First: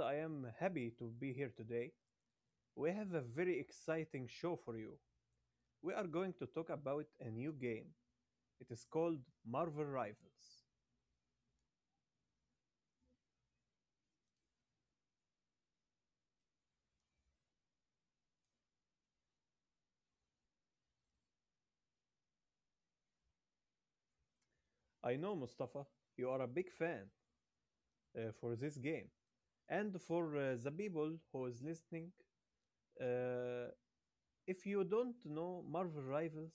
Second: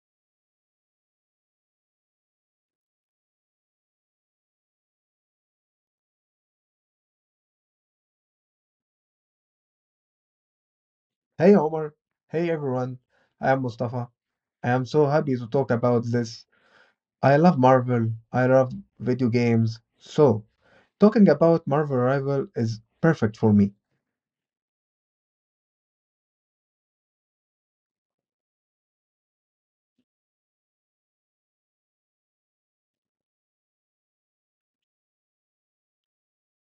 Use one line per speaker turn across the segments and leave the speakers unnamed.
I am happy to be here today. We have a very exciting show for you. We are going to talk about a new game. It is called Marvel Rivals.
Hey Omar, hey everyone. I am Mustafa. I am so happy to talk about this. I love Marvel. I love video games. Talking about Marvel Rival is perfect for me.
I know, Mustafa, you are a big fan for this game. And for the people who is listening, uh, if you don't know, Marvel Rivals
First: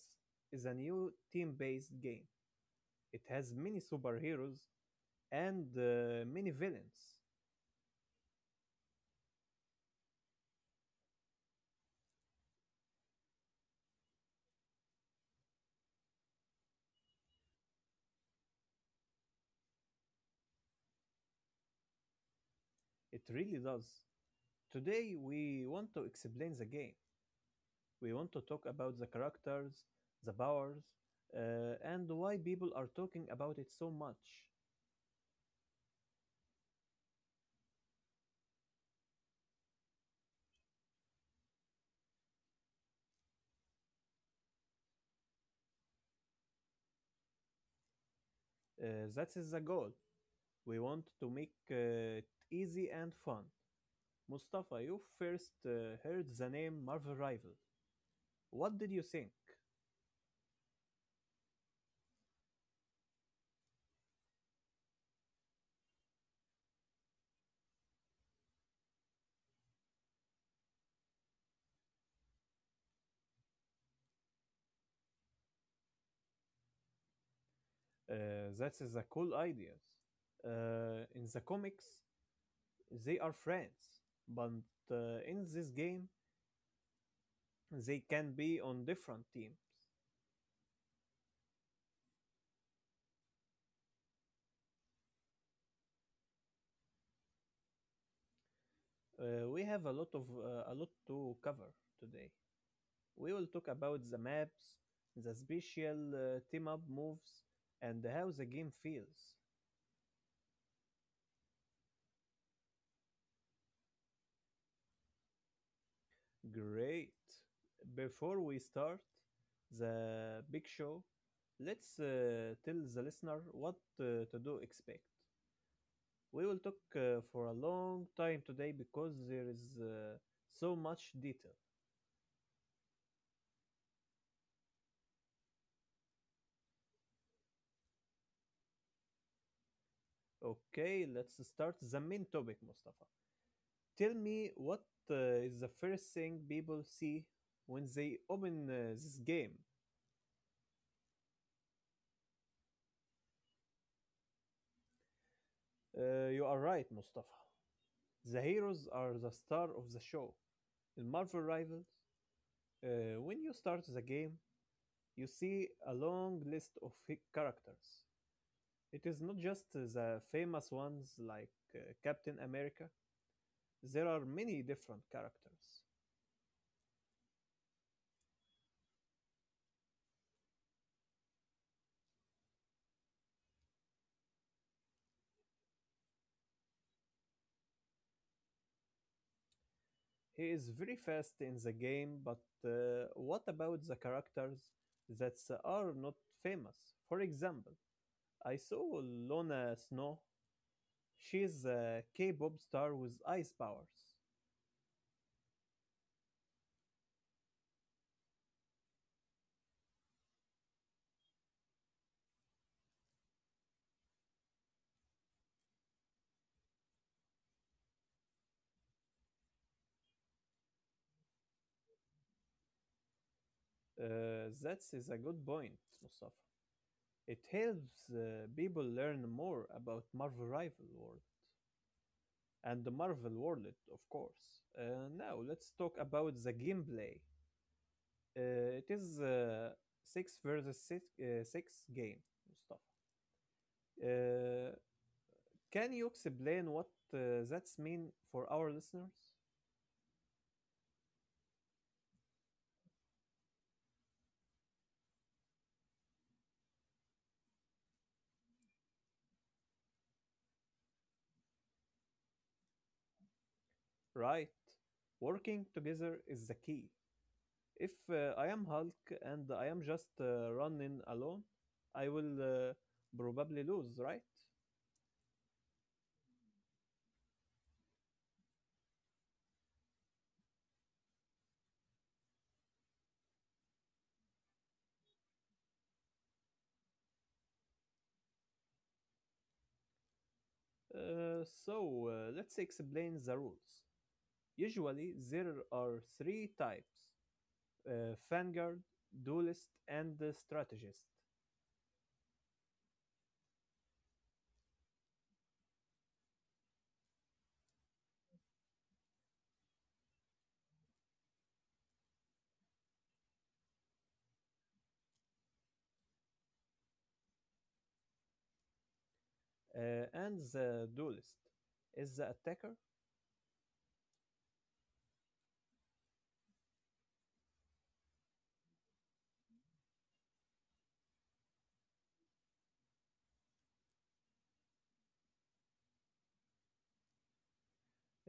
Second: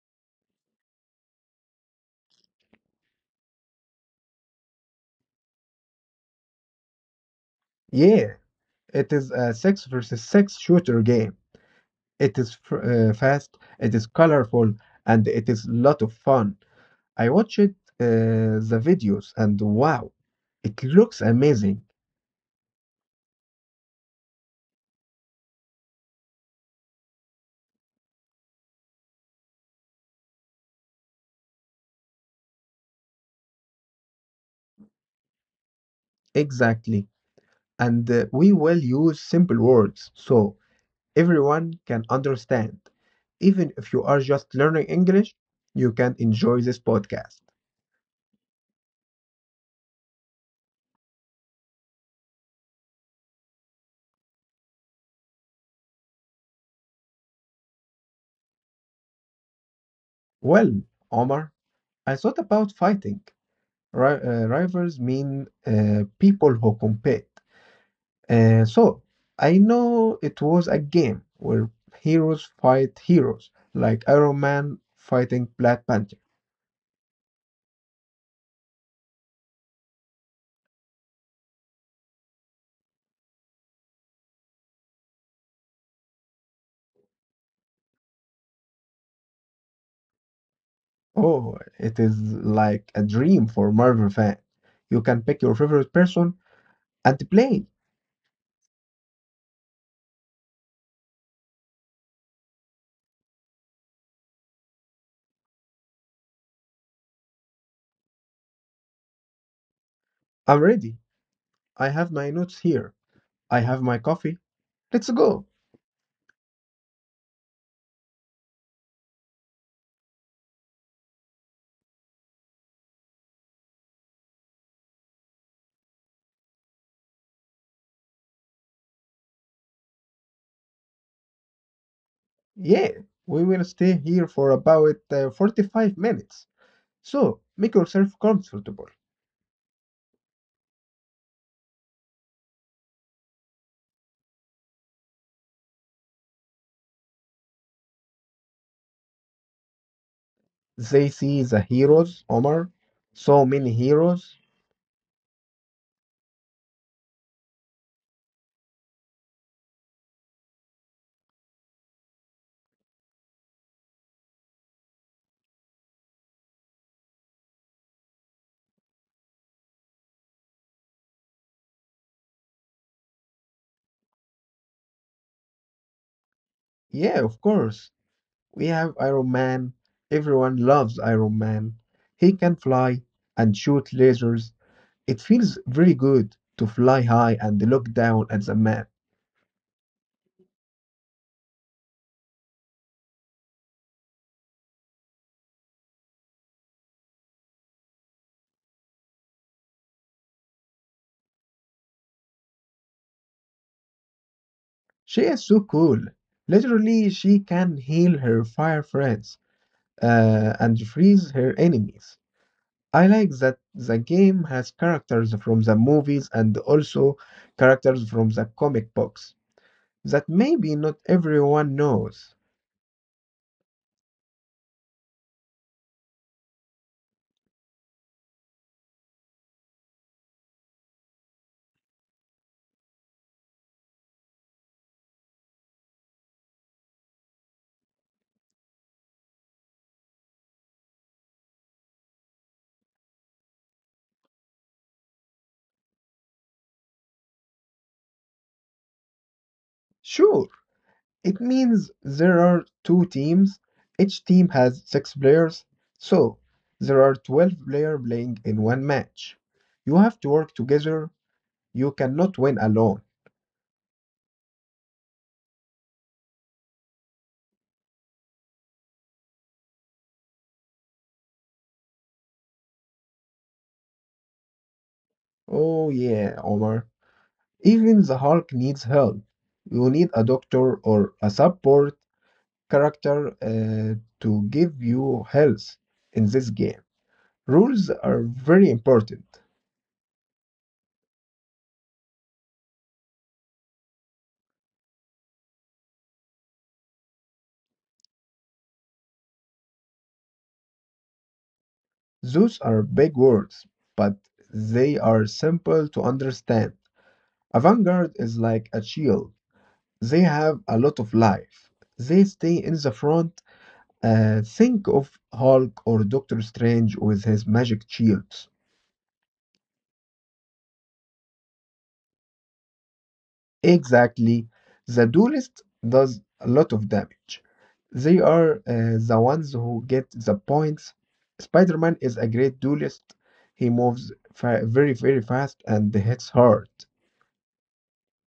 is a new team-based game. It has many superheroes and many villains.
Yeah, it is a 6 versus 6 shooter game. It is fast, it is colorful, and it is a lot of fun. I watched the videos, and wow, it looks amazing.
It really does. Today we want to explain the game. We want to talk about the characters, the powers, uh, and why people are talking about it so much.
Exactly. And We will use simple words. So everyone can understand. Even if you are just learning English, you can enjoy this podcast.
Uh, that is the goal. We want to make it easy and fun. Mustafa, you first heard the name Marvel Rival. What did you think?
Well, Omar, I thought about fighting. Rivals mean people who compete. So I know it was a game where heroes fight heroes, like Iron Man fighting Black Panther.
That is a cool idea. In the comics, they are friends, but in this game, they can be on different teams.
Oh, it is like a dream for Marvel fan. You can pick your favorite person and play.
We have a lot of a lot to cover today. We will talk about the maps, the special team up moves, and how the game feels.
I'm ready. I have my notes here. I have my coffee. Let's go.
Great. Before we start the big show, let's tell the listener what to do expect. We will talk for a long time today because there is so much detail.
Yeah, we will stay here for about 45 minutes. So make yourself comfortable.
Okay, let's start the main topic, Mustafa. Tell me what is the first thing people see when they open this game?
They see the heroes, Omar. So many heroes.
You are right, Mustafa. The heroes are the star of the show. In Marvel Rivals, when you start the game, you see a long list of characters. It is not just the famous ones like Captain America, there are many different characters.
Yeah, of course. We have Iron Man. Everyone loves Iron Man. He can fly and shoot lasers. It feels very good to fly high and look down at the map.
He is very fast in the game, but what about the characters that are not famous? For example, I saw Lona Snow. She is a K-pop star with ice powers.
She is so cool. Literally, she can heal her fire friends and freeze her enemies. I like that the game has characters from the movies and also characters from the comic books that maybe not everyone knows.
That is a good point, Mustafa. It helps people learn more about Marvel Rival World and the Marvel World, of course. Now let's talk about the gameplay. It is a six versus six, six game, Mustafa. Uh, can you explain what that's mean for our listeners?
Sure, it means there are two teams. Each team has six players, so there are 12 players playing in one match. You have to work together. You cannot win alone.
Right. Working together is the key. If I am Hulk and I am just running alone, I will probably lose, right?
Oh, yeah, Omar. Even the Hulk needs help. You need a doctor or a support character to give you health in this game. Rules are very important.
So let's explain the rules. Usually there are three types: Vanguard, Duelist, and the Strategist.
Those are big words, but they are simple to understand. A vanguard is like a shield. They have a lot of life. They stay in the front. Think of Hulk or Doctor Strange with his magic shields.
And the Duelist is the attacker,
Exactly. The duelist does a lot of damage. They are the ones who get the points. Spider-Man is a great duelist. He moves very, very fast and hits hard.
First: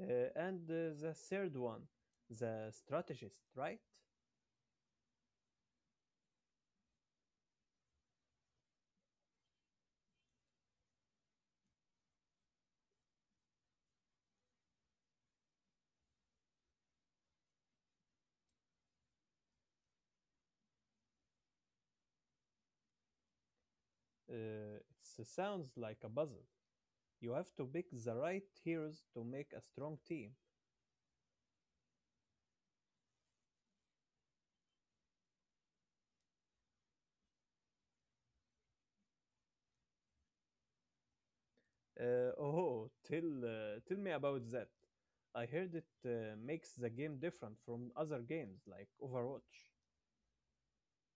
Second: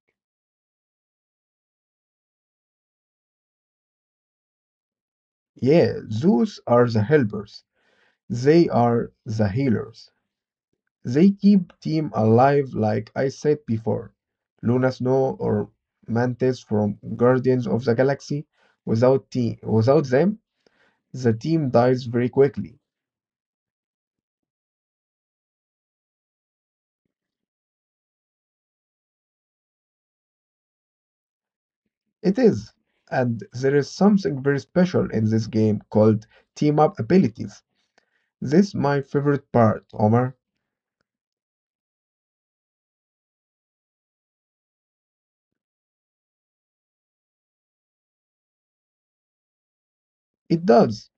uh, and the third one, the Strategist, right?
Yeah, those are the helpers. They are the healers. They keep team alive like I said before. Luna Snow or Mantis from Guardians of the Galaxy. Without team, without them, the team dies very quickly.
Uh, it sounds like a puzzle. You have to pick the right heroes to make a strong team.
It is, and there is something very special in this game called team up abilities. This my favorite part, Omar.
Oh, tell me about that. I heard it makes the game different from other games like Overwatch.
It does.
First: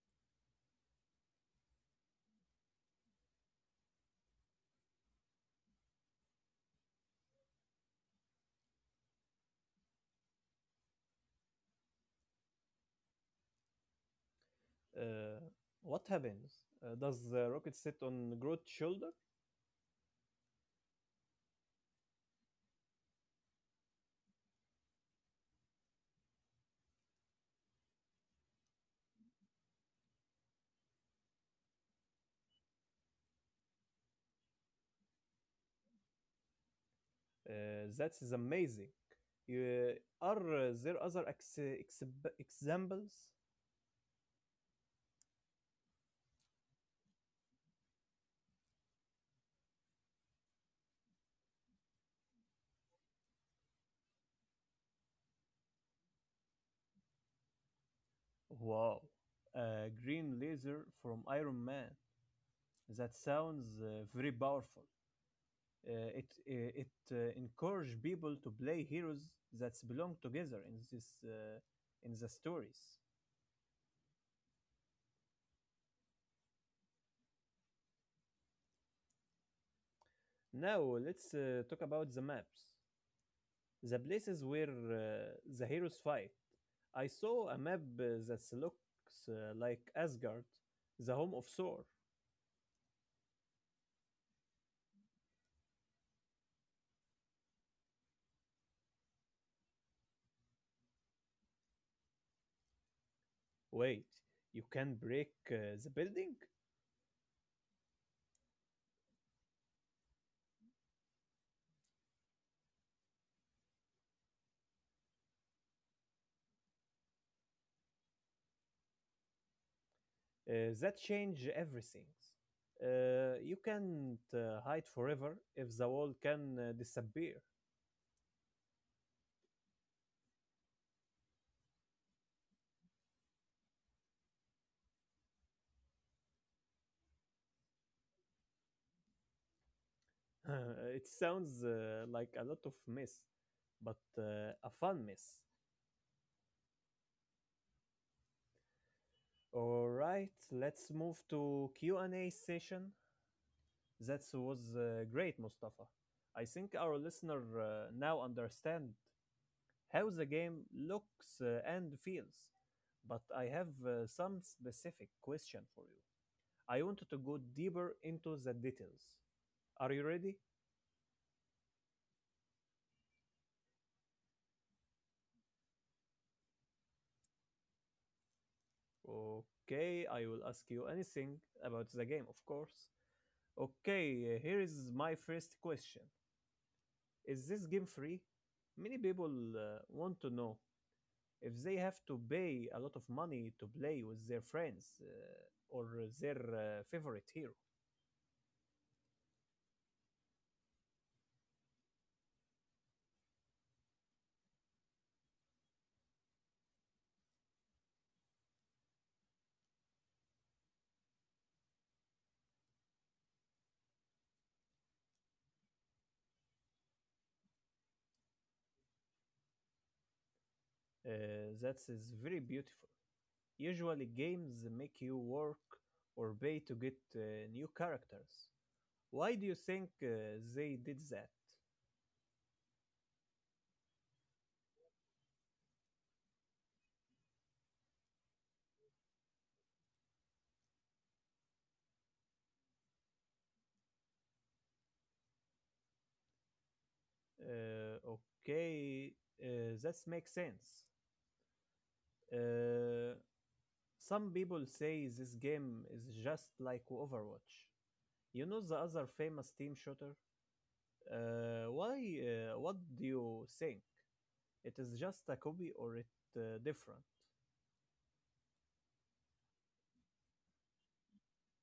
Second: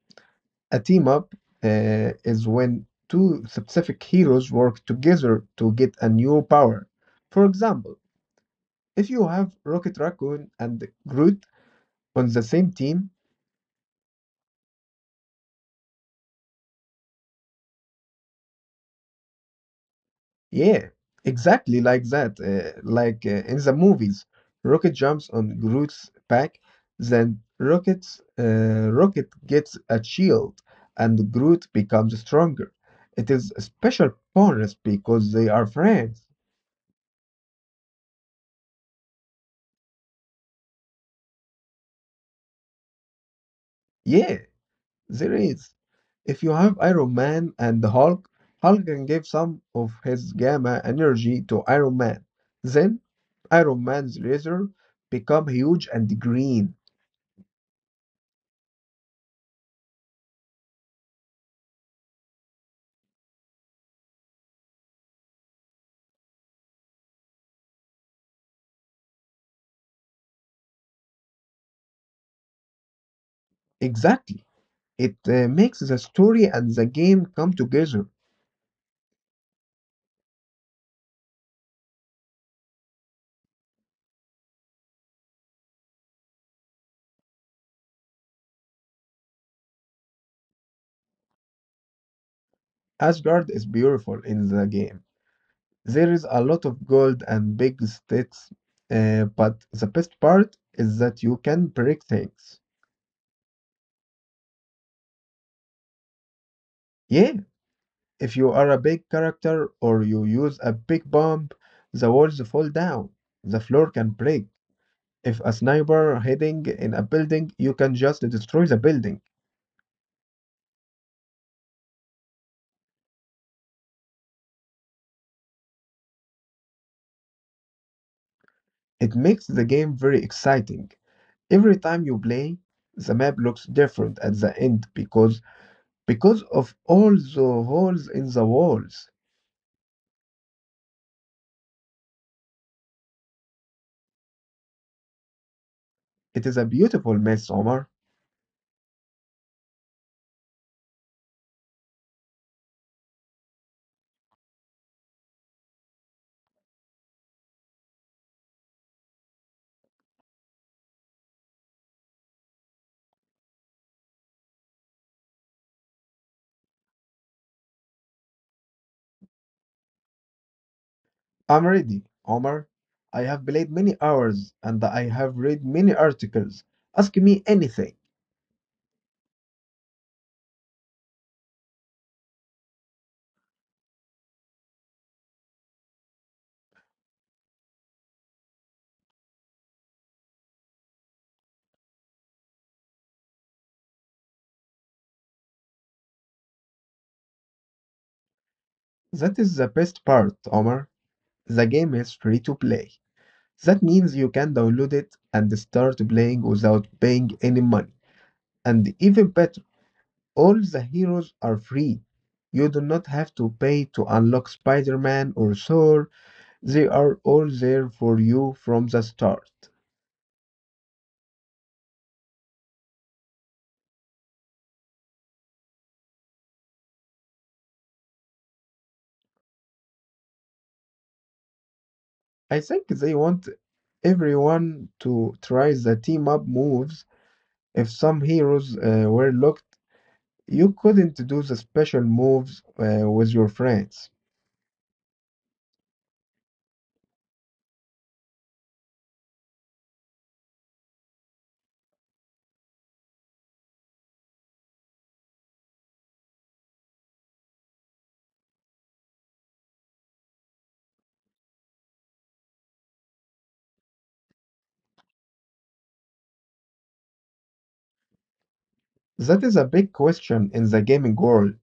A team up is when two specific heroes work together to get a new power. For example, if you have Rocket Raccoon and Groot on the same team.
Uh, what happens? Does the rocket sit on Groot's shoulder?
Yeah, exactly like that. Like in the movies, Rocket jumps on Groot's back, then Rocket gets a shield, and Groot becomes stronger. It is a special bonus because they are friends.
That is amazing. Uh, are there other ex- exib- examples?
Yeah, there is. If you have Iron Man and Hulk, Hulk can give some of his gamma energy to Iron Man. Then Iron Man's laser become huge and green.
Wow, a green laser from Iron Man. That sounds very powerful. Uh, it uh, it encourage people to play heroes that belong together in this in the stories.
Exactly. It makes the story and the game come together.
Now let's talk about the maps, the places where the heroes fight. I saw a map that looks like Asgard, the home of Thor.
Asgard is beautiful in the game. There is a lot of gold and big sticks, but the best part is that you can break things.
Wait, you can break the building?
Yeah, if you are a big character or you use a big bomb, the walls fall down, the floor can break. If a sniper hiding in a building, you can just destroy the building.
That change everything. You can't hide forever if the wall can disappear.
It makes the game very exciting. Every time you play, the map looks different at the end because of all the holes in the walls.
It sounds like a lot of mess, but a fun mess.
It is a beautiful mess, Omar.
All right, let's move to Q&A session. That was great, Mustafa. I think our listener now understand how the game looks and feels. But I have some specific question for you. I wanted to go deeper into the details. Are you ready?
I'm ready, Omar. I have played many hours and I have read many articles. Ask me anything.
Okay, I will ask you anything about the game, of course. Okay, here is my first question. Is this game free? Many people want to know if they have to pay a lot of money to play with their friends or their favorite hero.
That is the best part, Omar. The game is free to play. That means you can download it and start playing without paying any money. And even better, all the heroes are free. You do not have to pay to unlock Spider Man or Thor, they are all there for you from the start.
That is very beautiful. Usually games make you work or pay to get new characters. Why do you think they did that?
I think they want everyone to try the team up moves. If some heroes were locked, you couldn't do the special moves with your friends.
Okay, that makes sense. Uh, some people say this game is just like Overwatch. You know the other famous team shooter? Why, what do you think? It is just a copy or it different?
That is a big question in the gaming world.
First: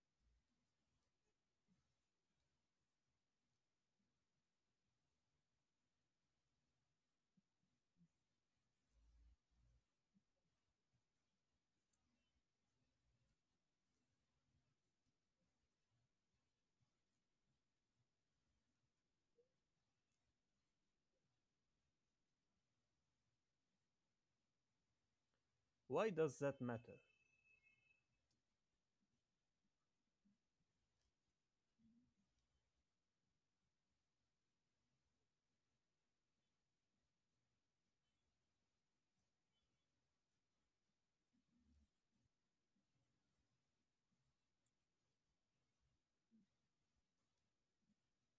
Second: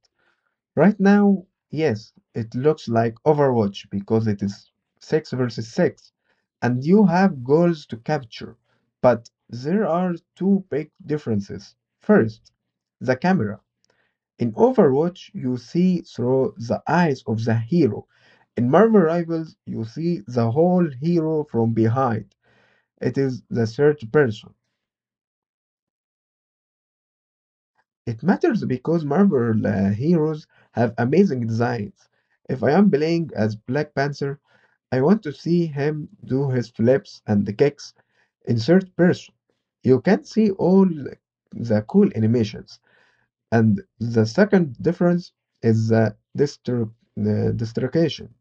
Right now, yes, it looks like Overwatch because it is 6 versus 6 and you have goals to capture. But there are two big differences. First, the camera. In Overwatch, you see through the eyes of the hero. In Marvel Rivals, you see the whole hero from behind. It is the third person.
Why does that matter?
It matters because Marvel heroes have amazing designs. If I am playing as Black Panther, I want to see him do his flips and the kicks in third person. You can see all the cool animations. And the second difference is the distribution.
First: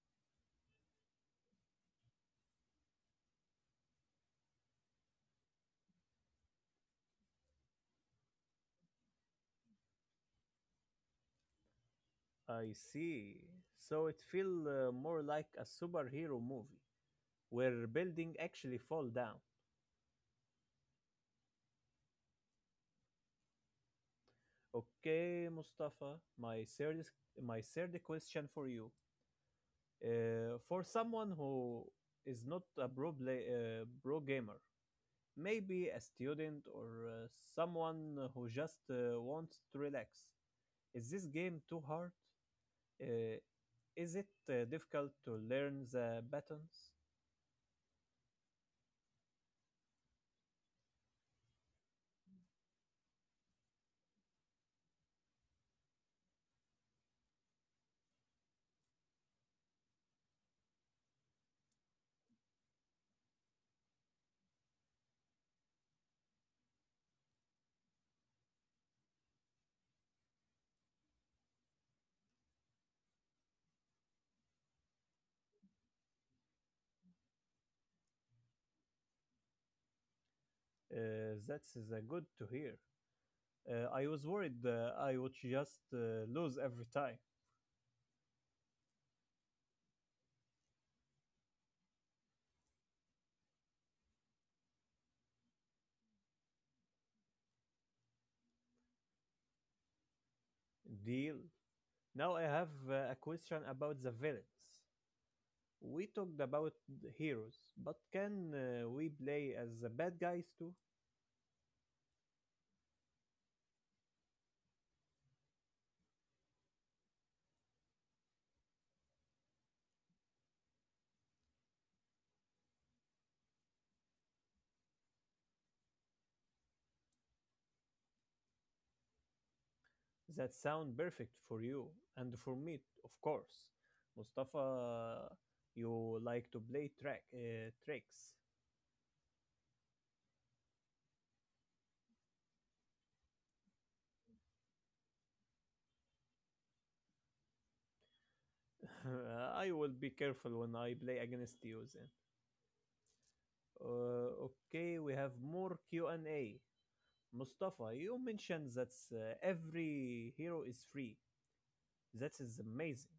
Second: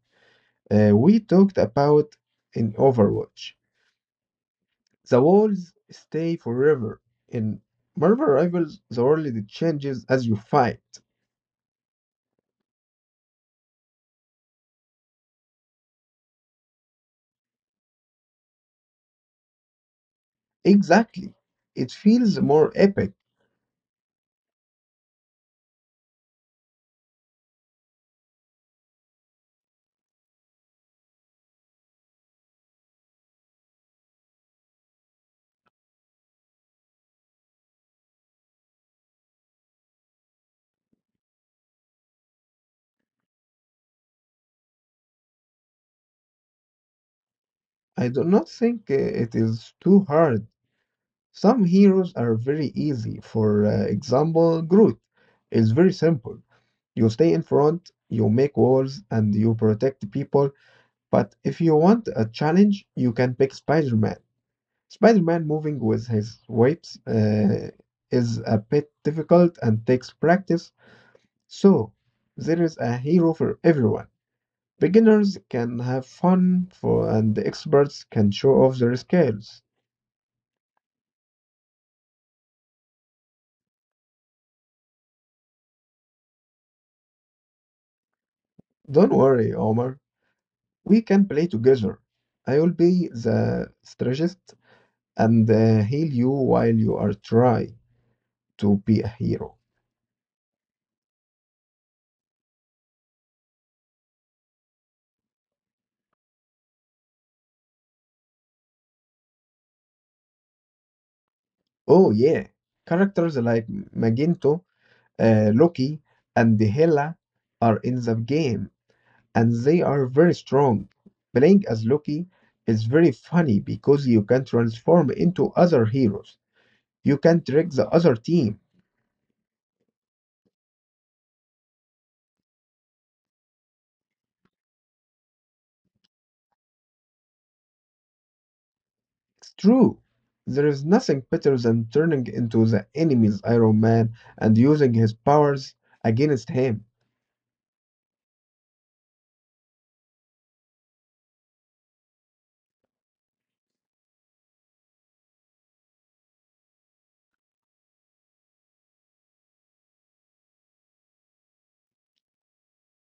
We talked about in Overwatch. The walls stay forever. In Marvel Rivals, the world changes as you fight.
I see. So it feels more like a superhero movie where building actually fall down.
Exactly. It feels more epic.
Okay, Mustafa, my third question for you. For someone who is not a pro gamer, maybe a student or someone who just wants to relax. Is this game too hard? Uh, is it difficult to learn the buttons?
I do not think it is too hard. Some heroes are very easy. For example, Groot is very simple. You stay in front, you make walls, and you protect people. But if you want a challenge, you can pick Spider Man. Spider Man moving with his webs is a bit difficult and takes practice, so there is a hero for everyone. Beginners can have fun, for, and experts can show off their skills.
That's good to hear. I was worried I would just lose every time.
Don't worry, Omar. We can play together. I will be the strategist and heal you while you are trying to be a hero.
Deal. Now I have a question about the villains. We talked about the heroes, but can we play as the bad guys too?
Oh yeah, characters like Magento, Loki, and Hela are in the game, and they are very strong. Playing as Loki is very funny because you can transform into other heroes. You can trick the other team.
That sound perfect for you and for me, of course. Mustafa, you like to play track tricks.
It's true. There is nothing better than turning into the enemy's Iron Man and using his powers against him.
I will be careful when I play against you then. Okay, we have more Q&A. Mustafa, you mentioned that every hero is free. That is amazing.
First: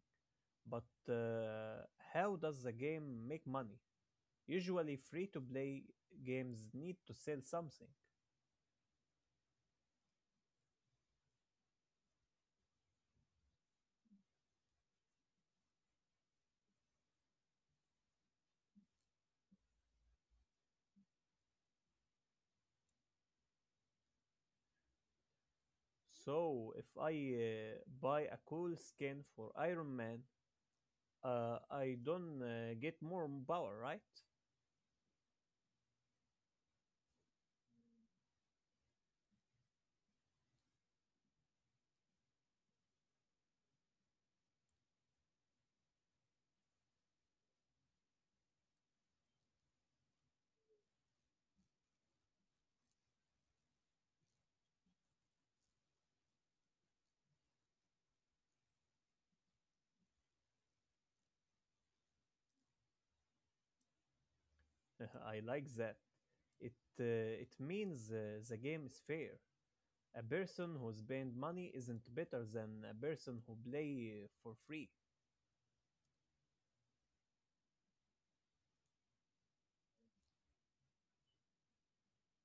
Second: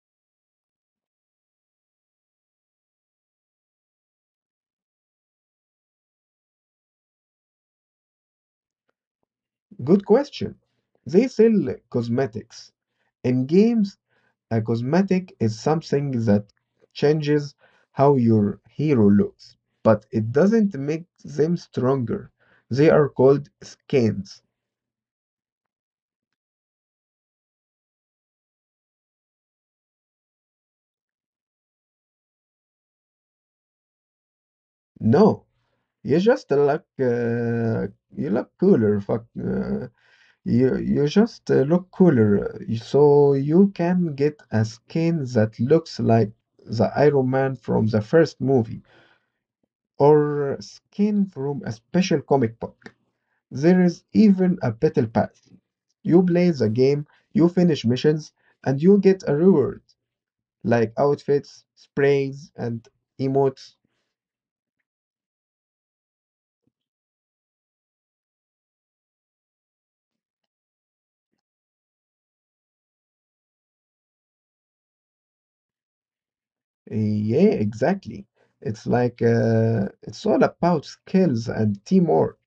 But how does the game make money? Usually free to play games need to sell something.
Good question. They sell cosmetics. In games, a cosmetic is something that changes how your hero looks, but it doesn't make them stronger. They are called skins.
So if I buy a cool skin for Iron Man, I don't get more power, right?
No, you just You look cooler. Fuck, you just look cooler, so you can get a skin that looks like the Iron Man from the first movie, or skin from a special comic book. There is even a battle pass. You play the game, you finish missions, and you get a reward like outfits, sprays, and emotes.
I like that. It means the game is fair. A person who spend money isn't better than a person who play for free.
Yeah, exactly. It's all about skills and teamwork.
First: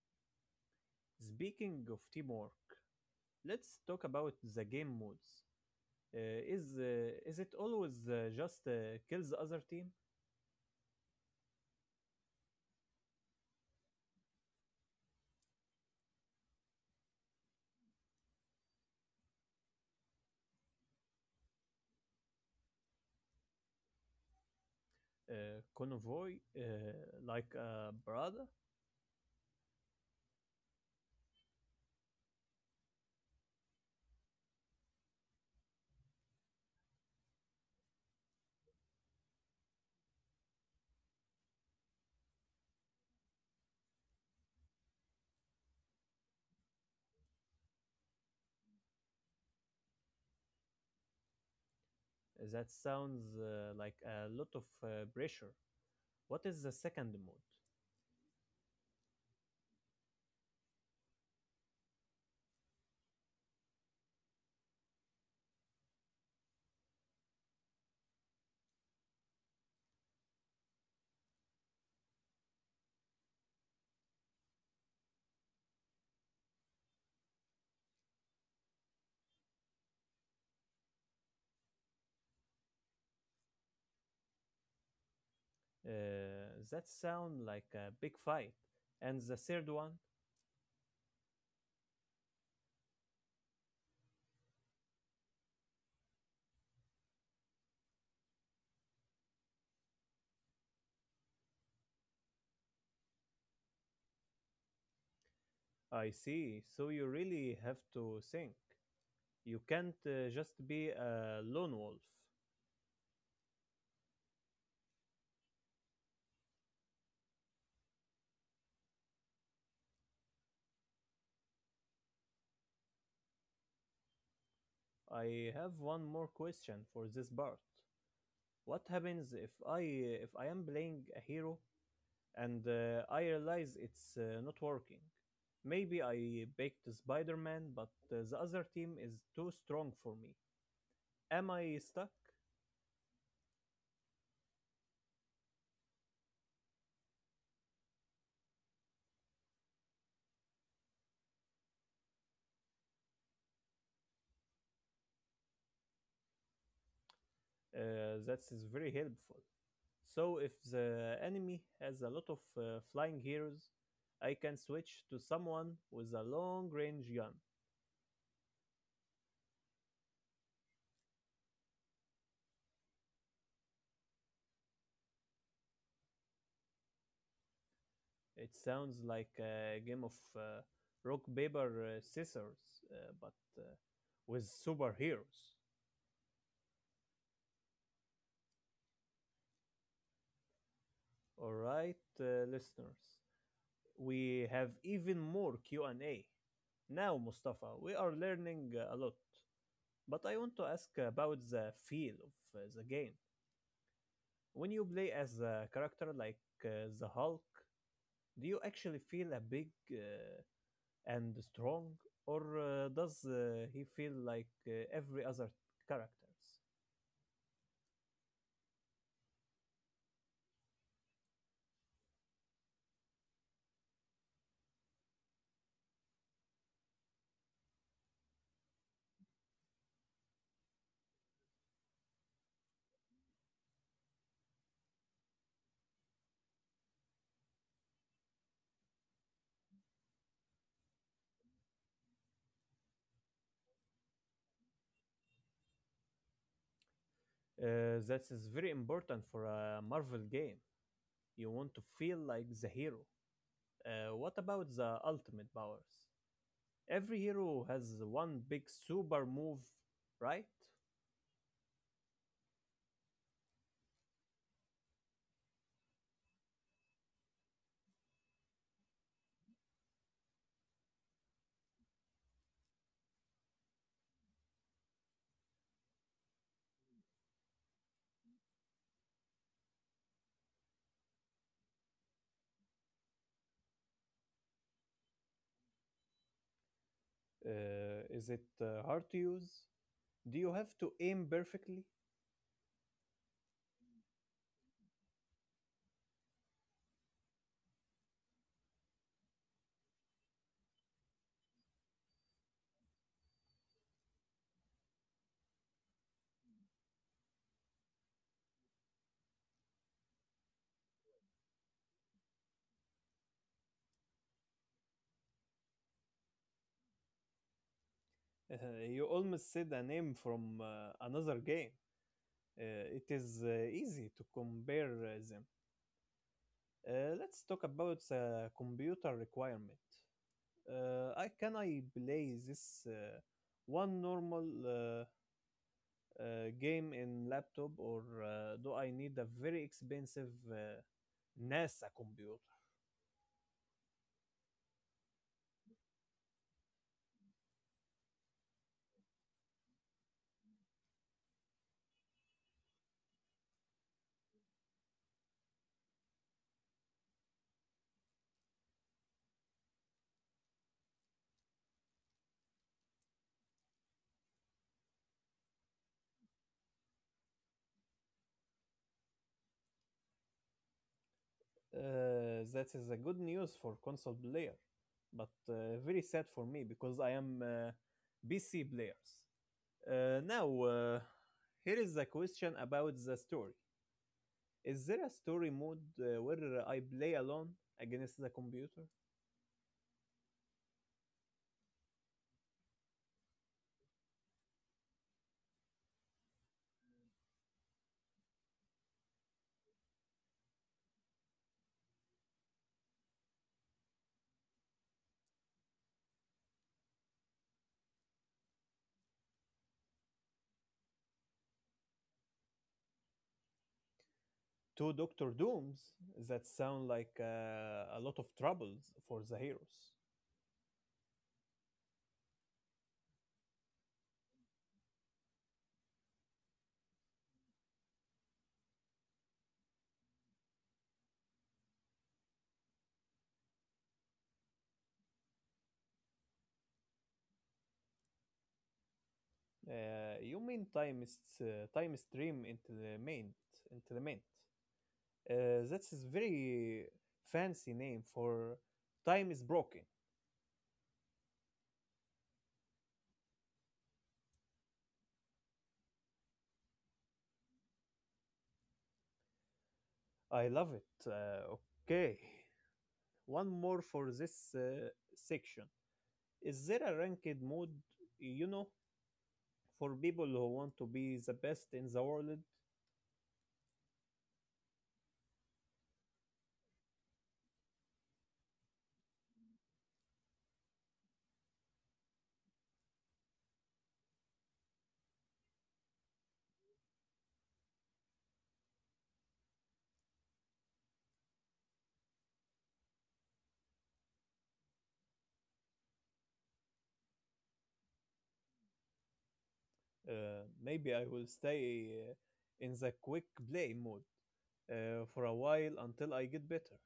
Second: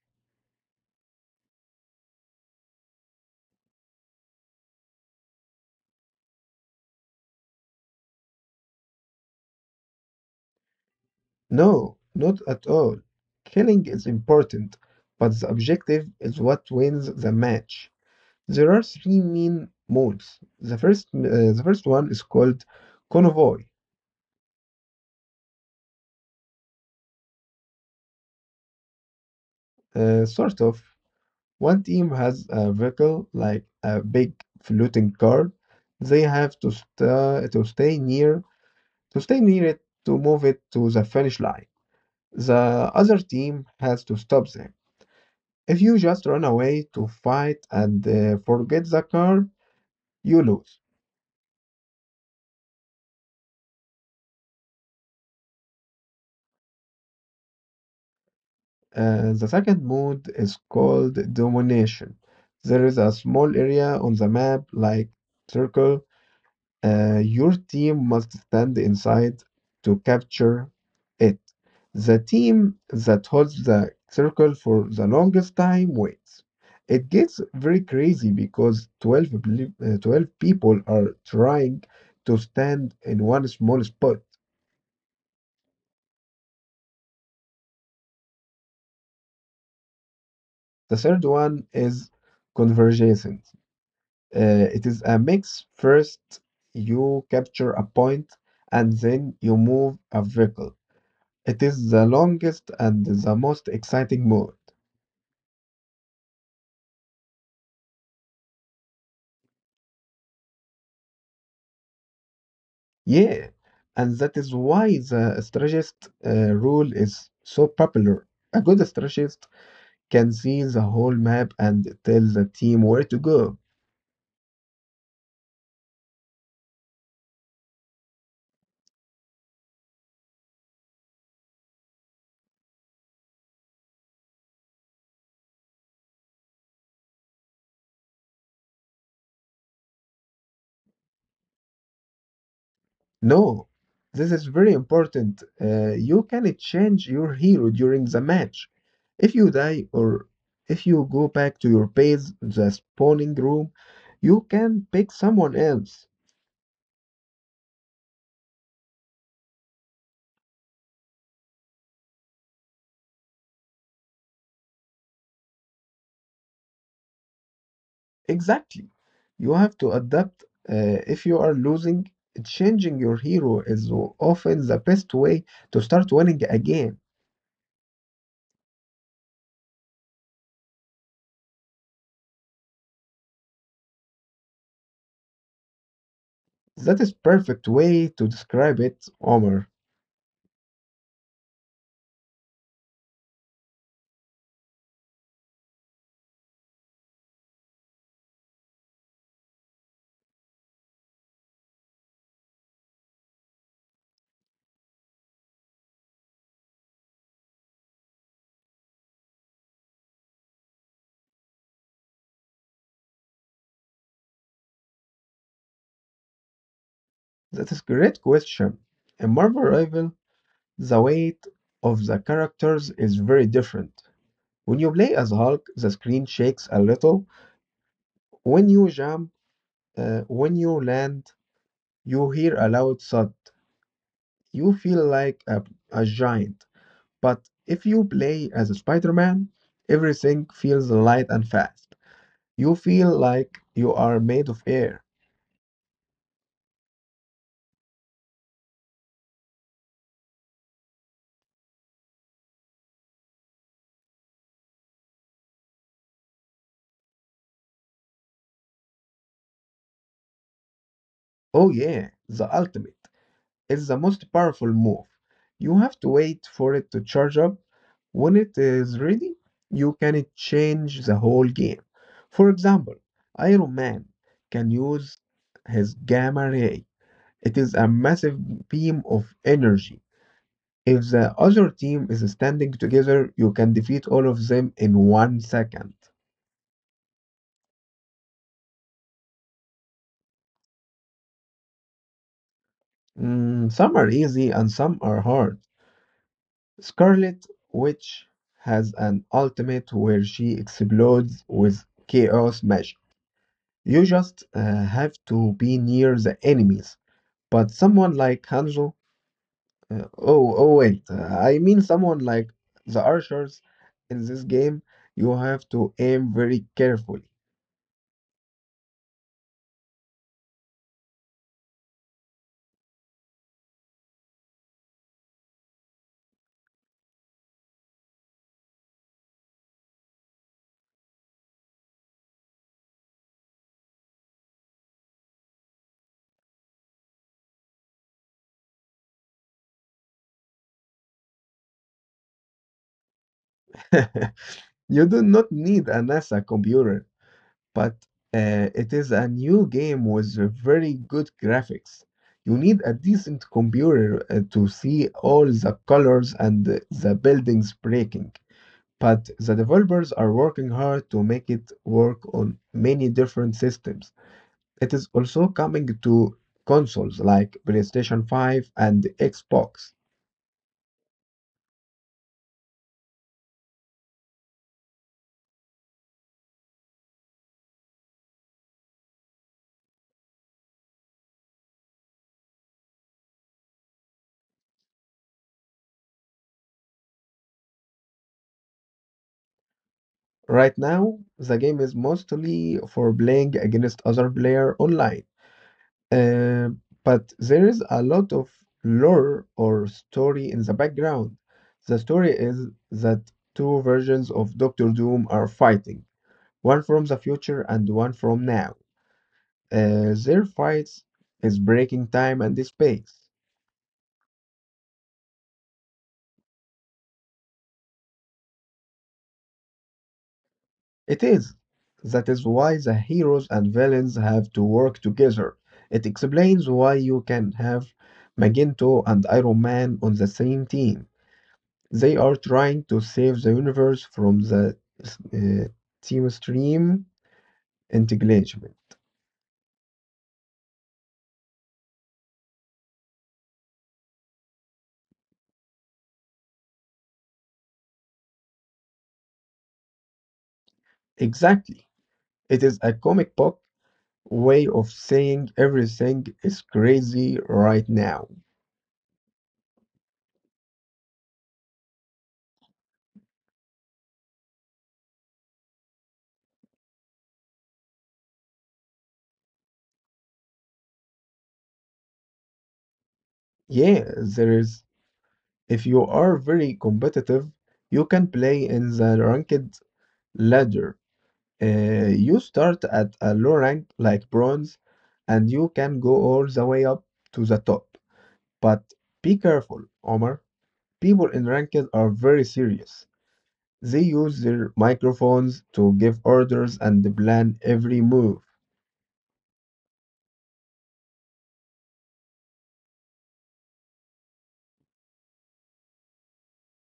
Speaking of teamwork, let's talk about the game modes. Is it always just kill the other team,
No, not at all. Killing is important, but the objective is what wins the match. There are three main modes. The first one is called convoy.
convoy, like a brother?
Sort of, one team has a vehicle like a big floating car. They have to sta to stay near it to move it to the finish line. The other team has to stop them. If you just run away to fight and forget the car, you lose.
That sounds like a lot of pressure. What is the second mode?
The second mode is called domination. There is a small area on the map, like circle. Your team must stand inside to capture it. The team that holds the circle for the longest time wins. It gets very crazy because 12 people are trying to stand in one small spot.
That sounds like a big fight. And the third one?
The third one is convergence. It is a mix. First, you capture a point and then you move a vehicle. It is the longest and the most exciting mode.
I see. So you really have to think. You can't just be a lone wolf.
Yeah, and that is why the strategist rule is so popular. A good strategist can see the whole map and tell the team where to go.
I have one more question for this part. What happens if I am playing a hero and I realize it's not working. Maybe I baked Spider Man, but the other team is too strong for me. Am I stuck?
No, this is very important. You can change your hero during the match. If you die or if you go back to your base, the spawning room, you can pick someone else.
That is very helpful. So, if the enemy has a lot of flying heroes, I can switch to someone with a long range gun.
Exactly. You have to adapt. If you are losing, changing your hero is often the best way to start winning again.
It sounds like a game of rock, paper, scissors, but uh, with superheroes.
That is perfect way to describe it, Omar.
Alright, listeners, we have even more Q&A. Now, Mustafa, we are learning a lot, but I want to ask about the feel of the game. When you play as a character like the Hulk, do you actually feel a big and strong, or does he feel like every other characters?
That is great question. In Marvel Rival, the weight of the characters is very different. When you play as Hulk, the screen shakes a little. When you jump, when you land, you hear a loud thud. You feel like a giant. But if you play as Spider Man, everything feels light and fast. You feel like you are made of air.
That is very important for a Marvel game. You want to feel like the hero. What about the ultimate powers? Every hero has one big super move, right?
Oh yeah, the ultimate. It's the most powerful move. You have to wait for it to charge up. When it is ready, you can change the whole game. For example, Iron Man can use his gamma ray. It is a massive beam of energy. If the other team is standing together, you can defeat all of them in one second.
Is it hard to use? Do you have to aim perfectly?
Mm, some are easy and some are hard. Scarlet Witch has an ultimate where she explodes with chaos magic. You just have to be near the enemies. But someone like Hanzo, oh, oh, wait, I mean someone like the archers in this game, you have to aim very carefully.
Uh, you almost said a name from another game. It is easy to compare them. Let's talk about the computer requirement. I play this one normal uh, game in laptop, or do I need a very expensive NASA computer?
You do not need a NASA computer, but it is a new game with very good graphics. You need a decent computer to see all the colors and the buildings breaking. But the developers are working hard to make it work on many different systems. It is also coming to consoles like PlayStation 5 and Xbox.
That is a good news for console player, but very sad for me because I am PC players. Now, here is a question about the story. Is there a story mode where I play alone against the computer?
Right now, the game is mostly for playing against other player online. Uh, but there is a lot of lore or story in the background. The story is that two versions of Doctor Doom are fighting, one from the future and one from now. Their fights is breaking time and space.
Two Doctor Dooms that sound like a lot of troubles for the heroes.
It is. That is why the heroes and villains have to work together. It explains why you can have Magneto and Iron Man on the same team. They are trying to save the universe from the uh, theme stream entanglement.
You mean time is time stream implement implement. That is very fancy name for time is broken.
Exactly. It is a comic book way of saying everything is crazy right now.
I love it. Okay, one more for this section. Is there a ranked mode? You know, for people who want to be the best in the world,
Yeah, there is. If you are very competitive, you can play in the ranked ladder. You start at a low rank like bronze, and you can go all the way up to the top. But be careful, Omar. People in ranked are very serious. They use their microphones to give orders and plan every move.
maybe I will stay in the quick play mode for a while until I get better.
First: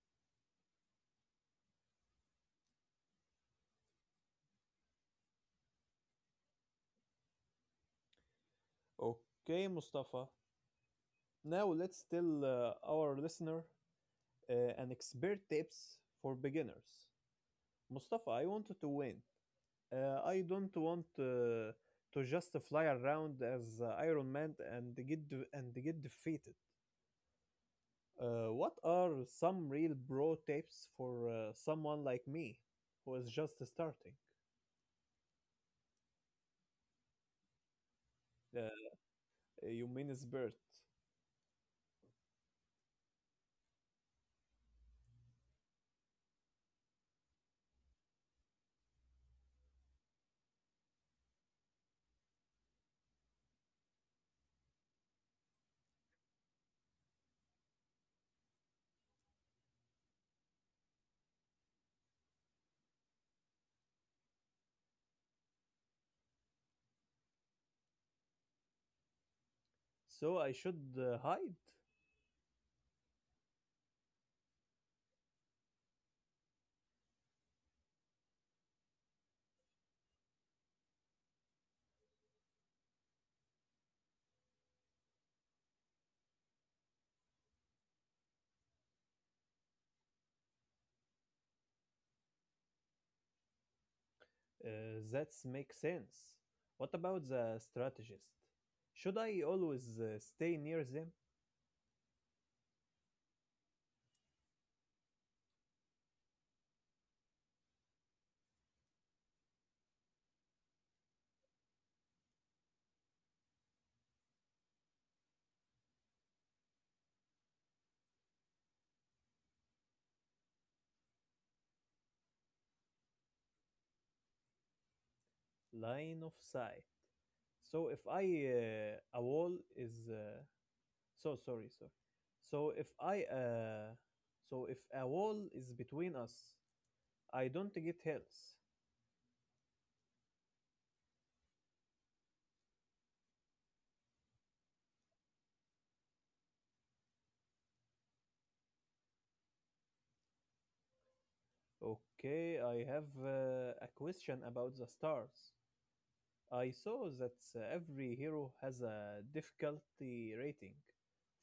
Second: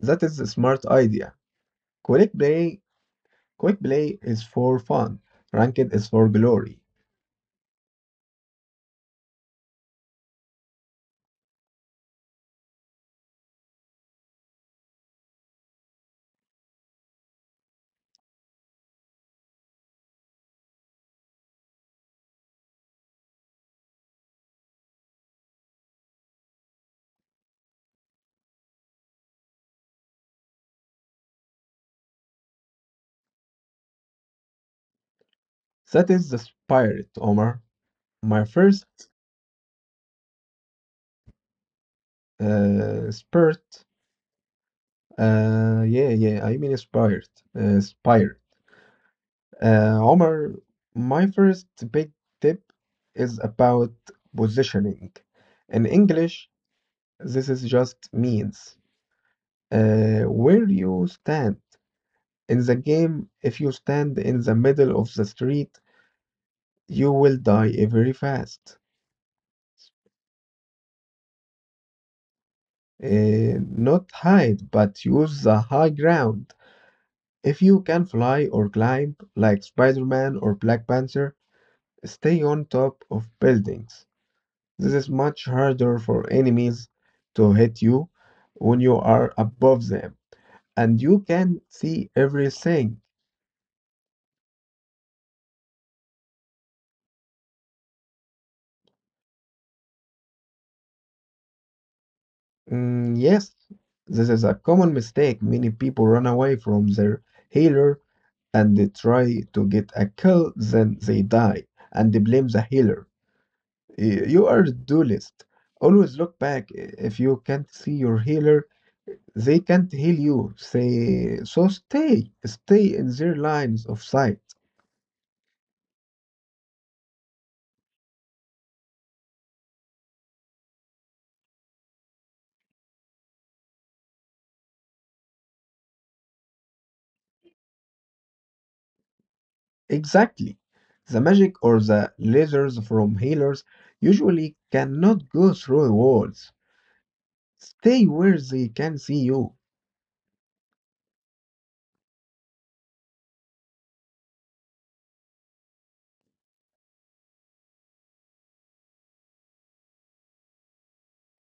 That is a smart idea. Quick play, quick play is for fun. Ranked is for glory.
Okay, Mustafa. Now let's tell our listener an expert tips for beginners. Mustafa, I wanted to win. I don't want to just fly around as Iron Man and get defeated. What are some real bro tips for someone like me who is just starting?
That is the spirit, Omar. My
Uh,
first
you mean it's birth.
spurt. Yeah. I mean, inspired. Omar, my first big tip is about positioning. In English, this is just means where you stand in the game. If you stand in the middle of the street, you will die very fast.
So I should hide?
Uh, Not hide, but use the high ground. If you can fly or climb like Spider-Man or Black Panther, stay on top of buildings. This is much harder for enemies to hit you when you are above them and you can see everything.
That makes sense. What about the strategist? Should I always stay near them?
Mm, yes, this is a common mistake. Many people run away from their healer and they try to get a kill, then they die and they blame the healer. You are a duelist. Always look back if you can't see your healer. They can't heal you, say, so stay in their lines of sight.
Line of sight. So if I a wall is so sorry, sorry. So if I so if a wall is between us, I don't get help.
Exactly. The magic or the lasers from healers usually cannot go through walls. Stay where they can see you.
Okay, I have a question about the stars. I saw that every hero has a difficulty rating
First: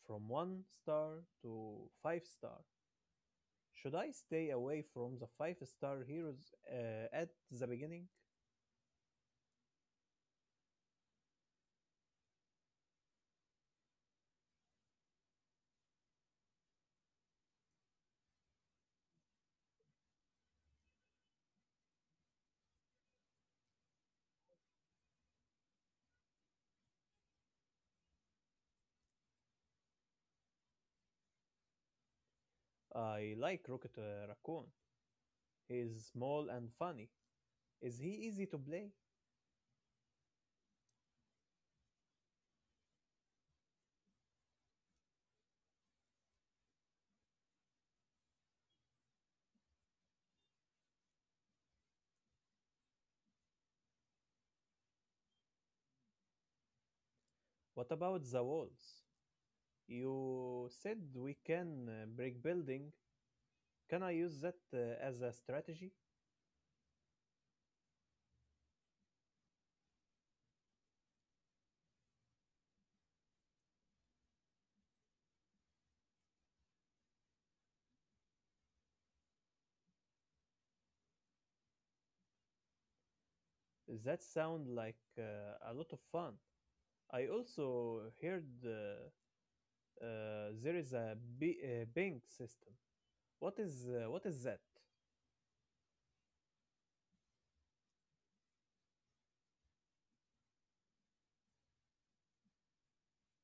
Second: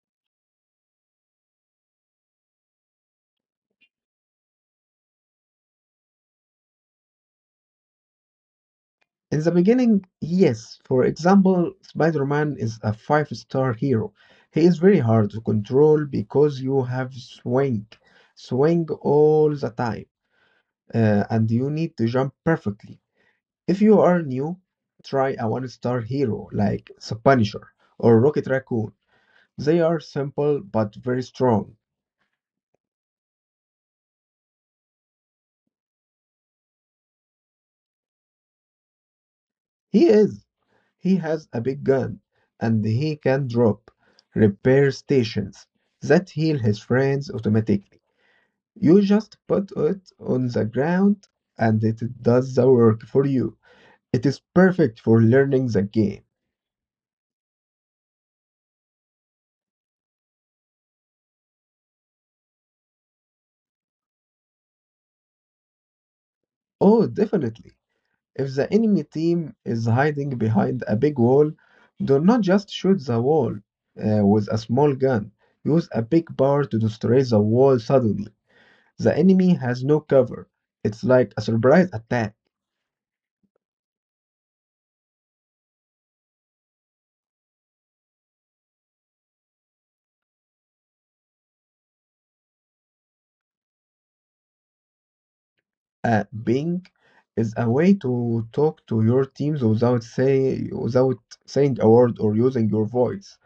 from 1 star to 5 star. Should I stay away from the 5-star heroes at the beginning?
In the beginning, yes. For example, Spider Man is a five-star hero. He is very hard to control because you have swing all the time, and you need to jump perfectly. If you are new, try a one star hero like the Punisher or Rocket Raccoon. They are simple but very strong.
I like Rocket Raccoon. He is small and funny. Is he easy to play?
He is. He has a big gun and he can drop repair stations that heal his friends automatically. You just put it on the ground and it does the work for you. It is perfect for learning the game.
What about the walls? You said we can break building. Can I use that as a strategy?
Oh, definitely. If the enemy team is hiding behind a big wall, do not just shoot the wall with a small gun. Use a big bar to destroy the wall suddenly. The enemy has no cover. It's like a surprise attack.
That sound like a lot of fun. I also heard there is a Bing system. What is that?
A ping is a way to talk to your teams without say without saying a word or using your voice.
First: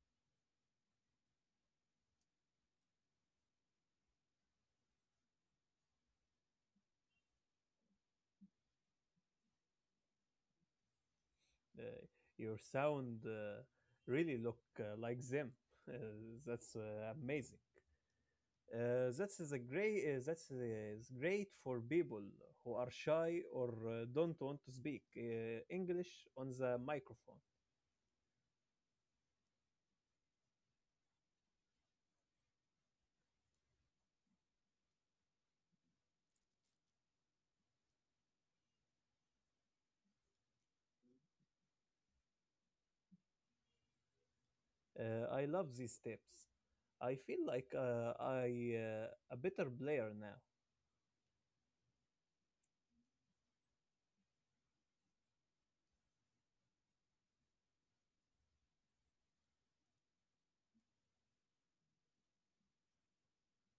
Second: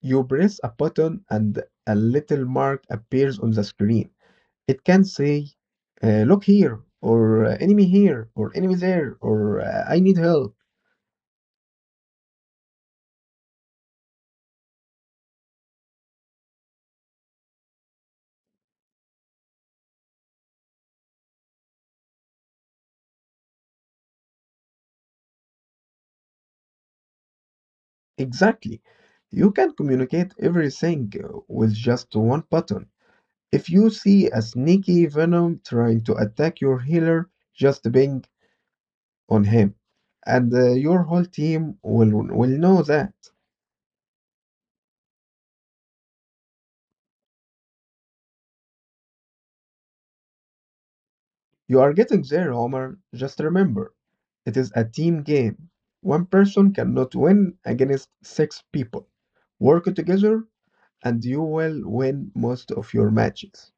You press a button and a little mark appears on the screen. It can say, look here, or enemy here, or enemy there, or I need help.
Uh, your sound really look like them. Uh, that's amazing. That's a great. That's great for people who are shy or don't want to speak English on the microphone.
Exactly. You can communicate everything with just one button. If you see a sneaky Venom trying to attack your healer, just bang on him, and your whole team will know that.
I love these tips. I feel like I a better player now.
You are getting there, Homer. Just remember, it is a team game. One person cannot win against six people. Work together and you will win most of your matches.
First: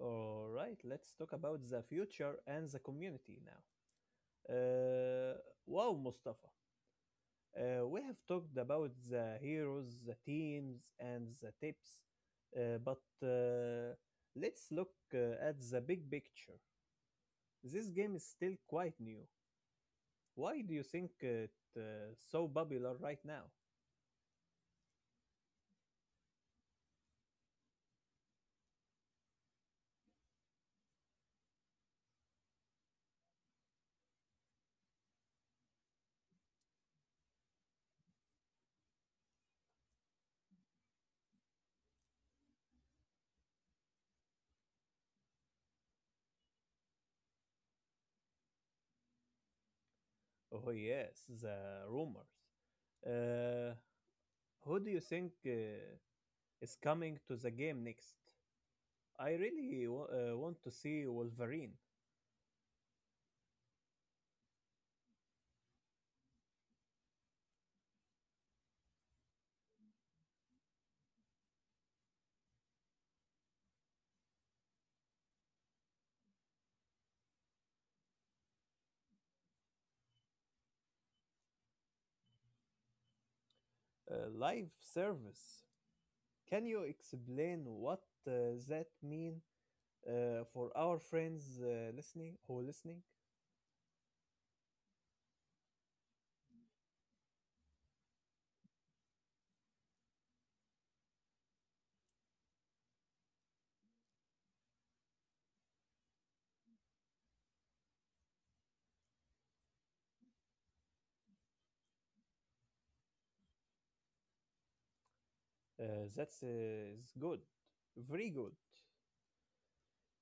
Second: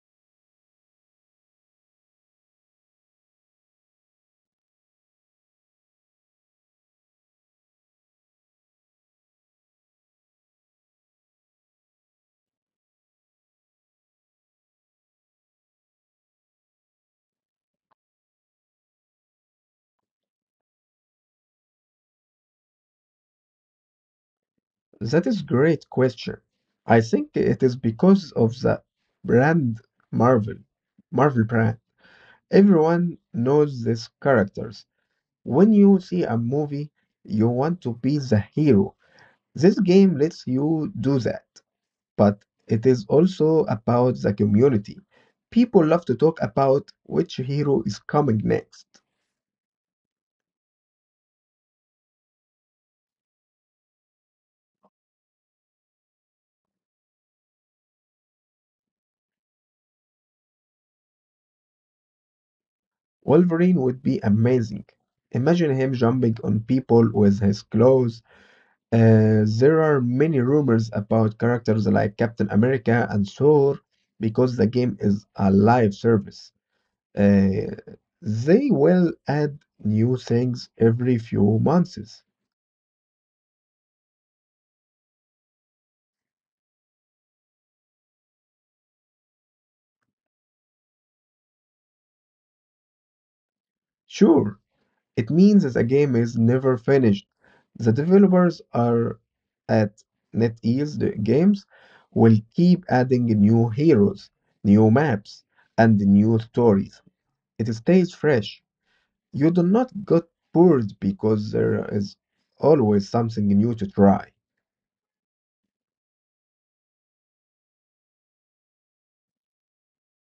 All right, let's talk about the future and the community now. Uh, wow, Mustafa. We have talked about the heroes, the teams, and the tips, but uh, let's look at the big picture. This game is still quite new. Why do you think it's so popular right now?
That is great question. I think it is because of the brand Marvel, Marvel brand. Everyone knows these characters. When you see a movie, you want to be the hero. This game lets you do that, but it is also about the community. People love to talk about which hero is coming next.
Oh yes, the rumors. Uh, who do you think is coming to the game next? I really want to see Wolverine.
Wolverine would be amazing. Imagine him jumping on people with his claws. There are many rumors about characters like Captain America and Thor because the game is a live service. Uh, they will add new things every few months.
Uh, live service. Can you explain what that mean for our friends listening?
Sure, it means that a game is never finished. The developers are at NetEase the Games will keep adding new heroes, new maps, and new stories. It stays fresh. You do not get bored because there is always something new to try.
That is good, very good.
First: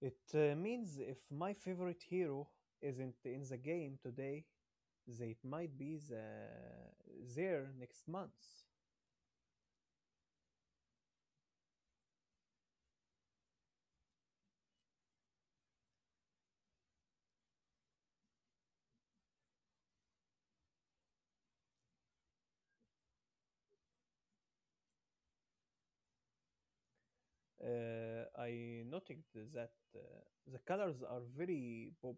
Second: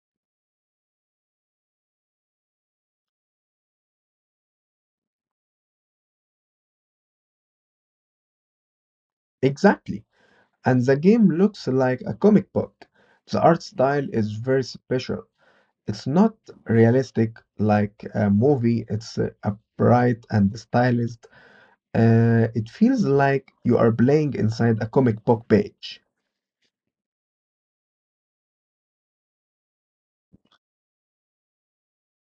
It means if my favorite hero isn't in the game today, they might be there next month.
Exactly. And the game looks like a comic book. The art style is very special. It's not realistic like a movie, it's upright and stylized. It feels like you are playing inside a comic book page.
I noted that the colors are very pop.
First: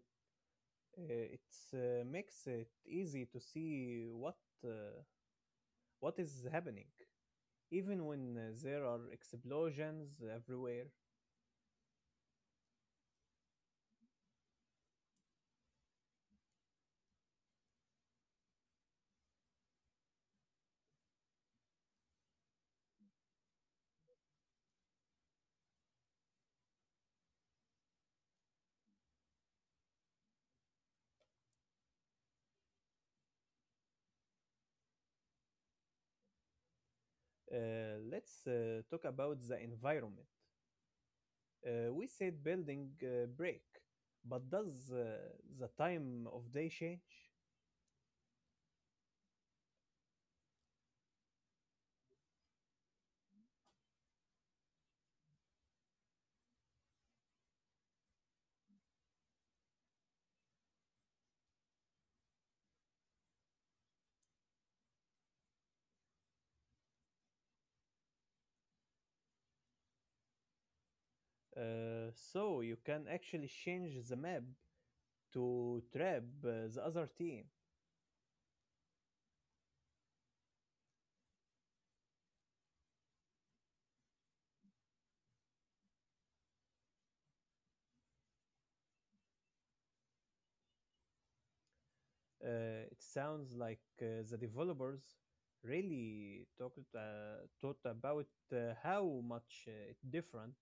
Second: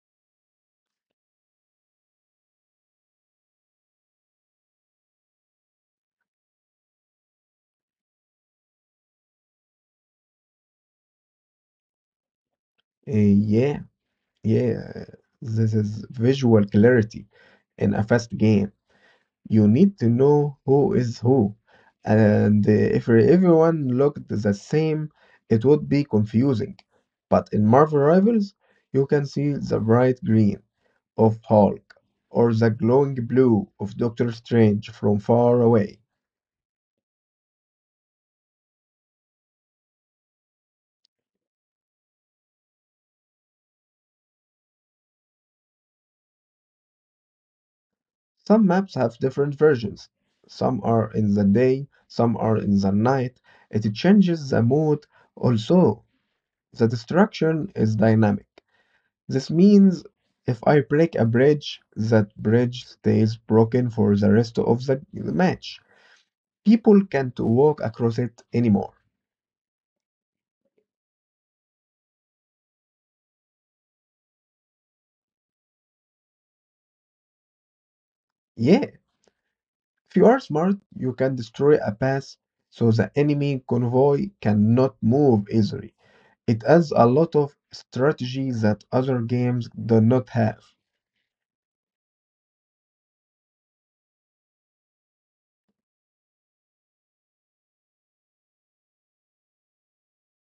It makes it easy to see what uh, is happening, even when there are explosions everywhere.
Uh, yeah, yeah. This is visual clarity in a fast game. You need to know who is who. And if everyone looked the same, it would be confusing. But in Marvel Rivals, you can see the bright green of Hulk or the glowing blue of Doctor Strange from far away.
Let's talk about the environment. We said building break, but does the time of day change?
Some maps have different versions. Some are in the day, some are in the night. It changes the mood. Also, the destruction is dynamic. This means if I break a bridge, that bridge stays broken for the rest of the match. People can't walk across it anymore.
So you can actually change the map to trap the other team.
Yeah, if you are smart, you can destroy a pass so the enemy convoy cannot move easily. It adds a lot of strategy that other games do not have.
It sounds like the developers really talked thought about how much it different.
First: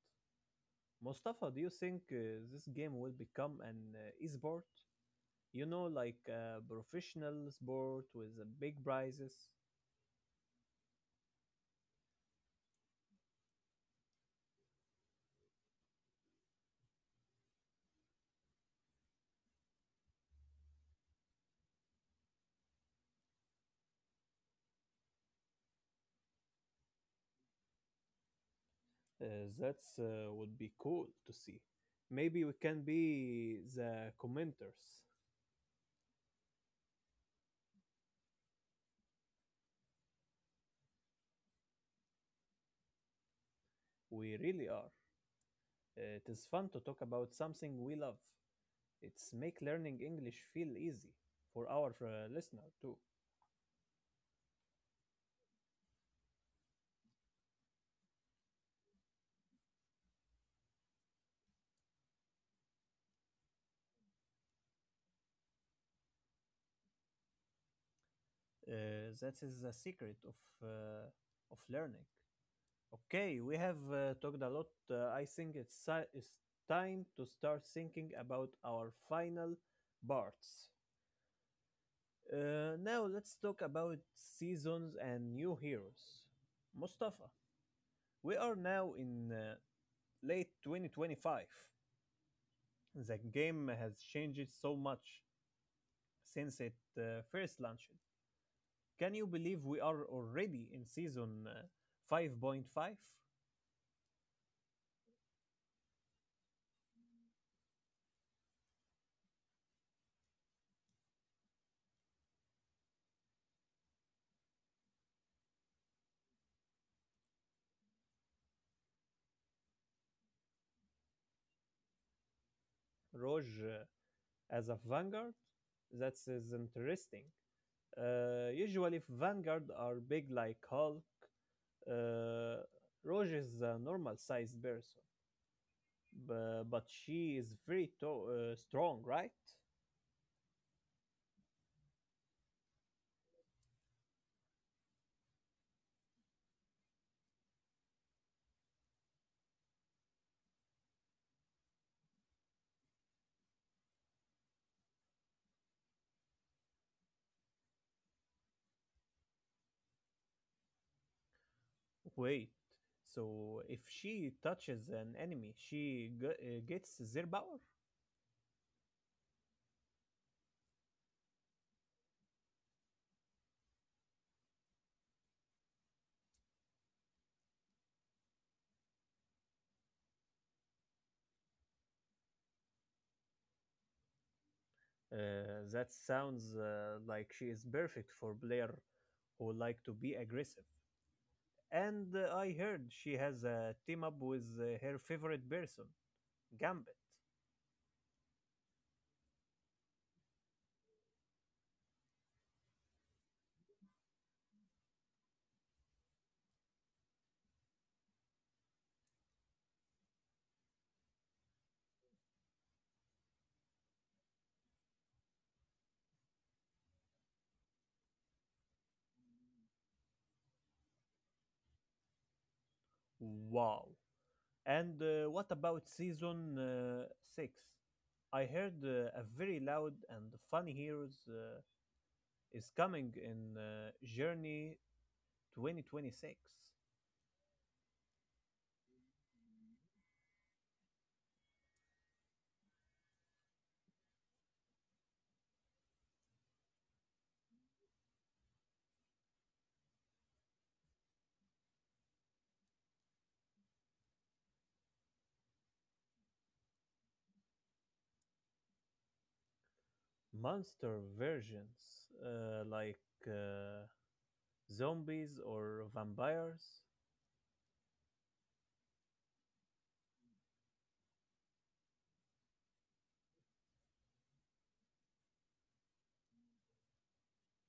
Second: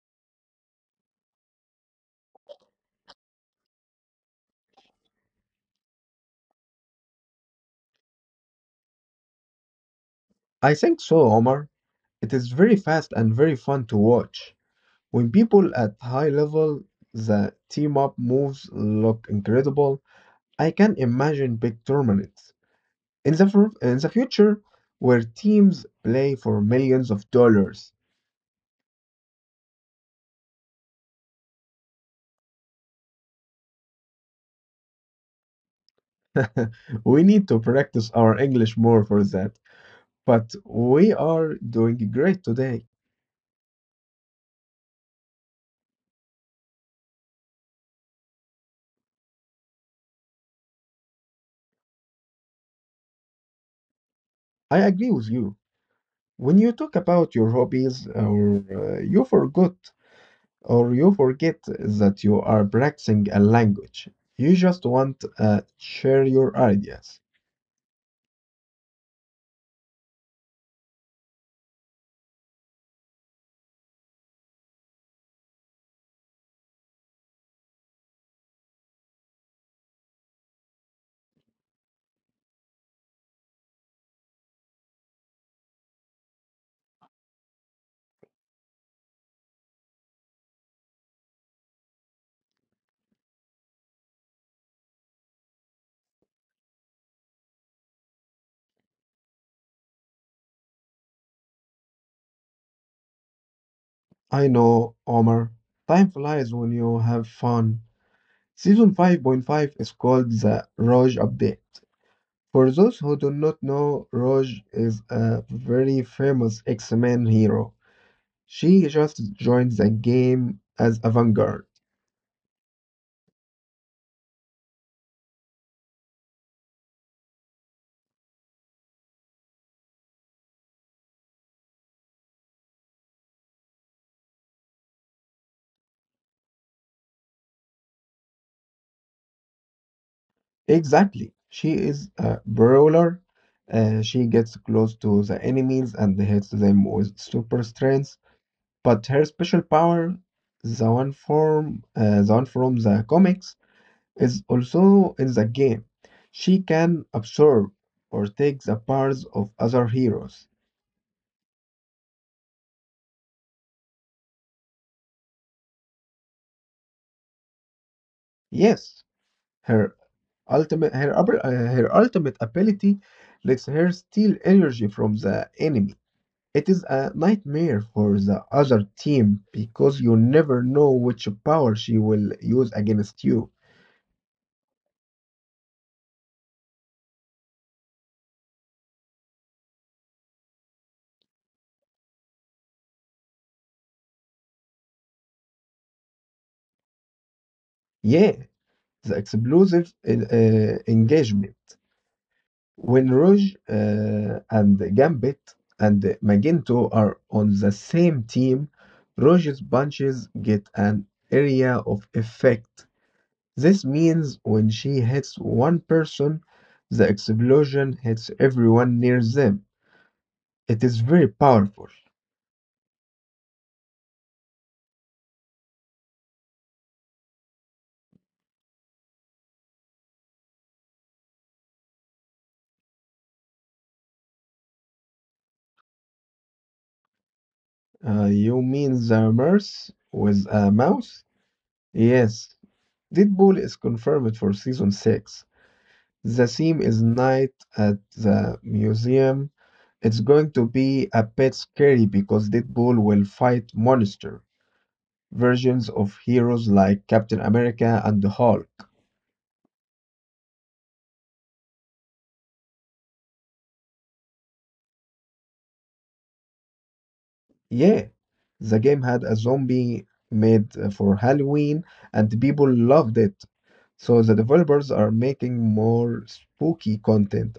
Mustafa, do you think this game will become an esport? You know, like a professional sport with big prizes.
I think so, Omar. It is very fast and very fun to watch. When people at high level, the team up moves look incredible. I can imagine big tournaments in the in the future where teams play for millions of dollars.
Uh, that would be cool to see. Maybe we can be the commenters.
We need to practice our English more for that, but we are doing great today.
We really are. It is fun to talk about something we love. It's make learning English feel easy for our listener too.
I agree with you. When you talk about your hobbies, or you forget that you are practicing a language, you just want to share your ideas.
Uh, that is the secret of uh, of learning. Okay, we have talked a lot. I think it's time to start thinking about our final parts. Now let's talk about seasons and new heroes. Mustafa, we are now in late 2025. The game has changed so much since it first launched. Can you believe we are already in season 5.5?
I know, Omar. Time flies when you have fun. Season 5.5 is called the Roj Update. For those who do not know, Roj is a very famous X-Men hero. She just joined the game as a vanguard.
5.5? Roge as a Vanguard? That is interesting. Usually, if Vanguard are big like Hulk, uh, Roge is a normal sized person. But she is very strong, right?
Exactly. She is a brawler. She gets close to the enemies and hits them with super strength. But her special power, the one from the comics, is also in the game. She can absorb or take the powers of other heroes.
Wait, so if she touches an enemy, she gets their power?
Yes, her her ultimate ability lets her steal energy from the enemy. It is a nightmare for the other team because you never know which power she will use against you.
That sounds like she is perfect for player who like to be aggressive. And I heard she has a team up with her favorite person, Gambit.
Yeah, the explosive engagement. When Rouge and Gambit and Magento are on the same team, Rouge's punches get an area of effect. This means when she hits one person, the explosion hits everyone near them. It is very powerful.
Wow. And what about season 6? I heard a very loud and funny heroes is coming in Journey 2026.
You mean the Merce with a mouse? Yes, Deadpool is confirmed for season 6. The theme is night at the museum. It's going to be a bit scary because Deadpool will fight monster versions of heroes like Captain America and the Hulk.
Monster versions like uh, zombies or vampires.
Yeah, the game had a zombie made for Halloween and people loved it. So the developers are making more spooky content.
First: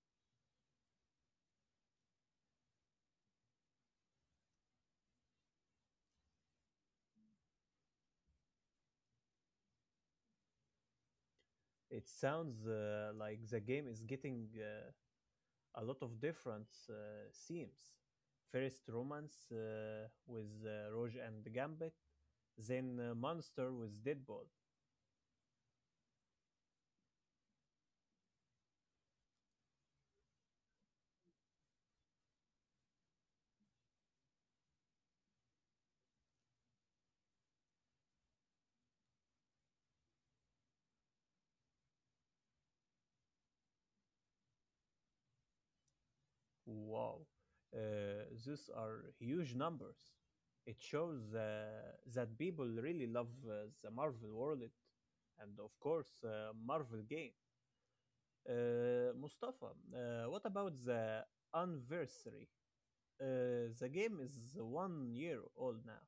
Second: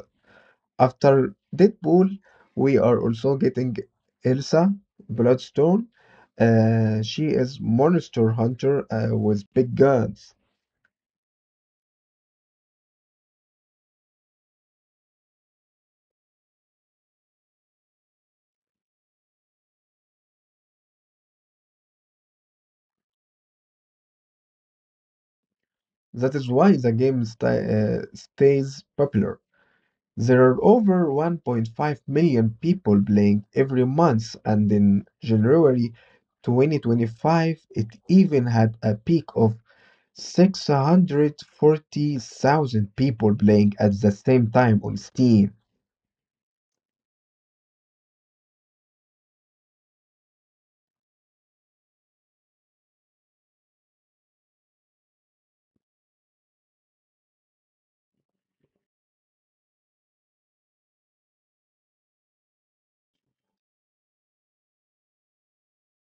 After Deadpool, we are also getting Elsa Bloodstone. She is monster hunter with big guns.
It sounds like the game is getting a lot of different themes. First romance with Rogue and Gambit, then monster with Deadpool.
That is why the game stays popular. There are over 1.5 million people playing every month, and in January 2025, it even had a peak of 640,000 people playing at the same time on Steam.
Wow, those are huge numbers. It shows that people really love the Marvel world and, of course, Marvel games. Mustafa, what about the anniversary? The game is 1 year old now.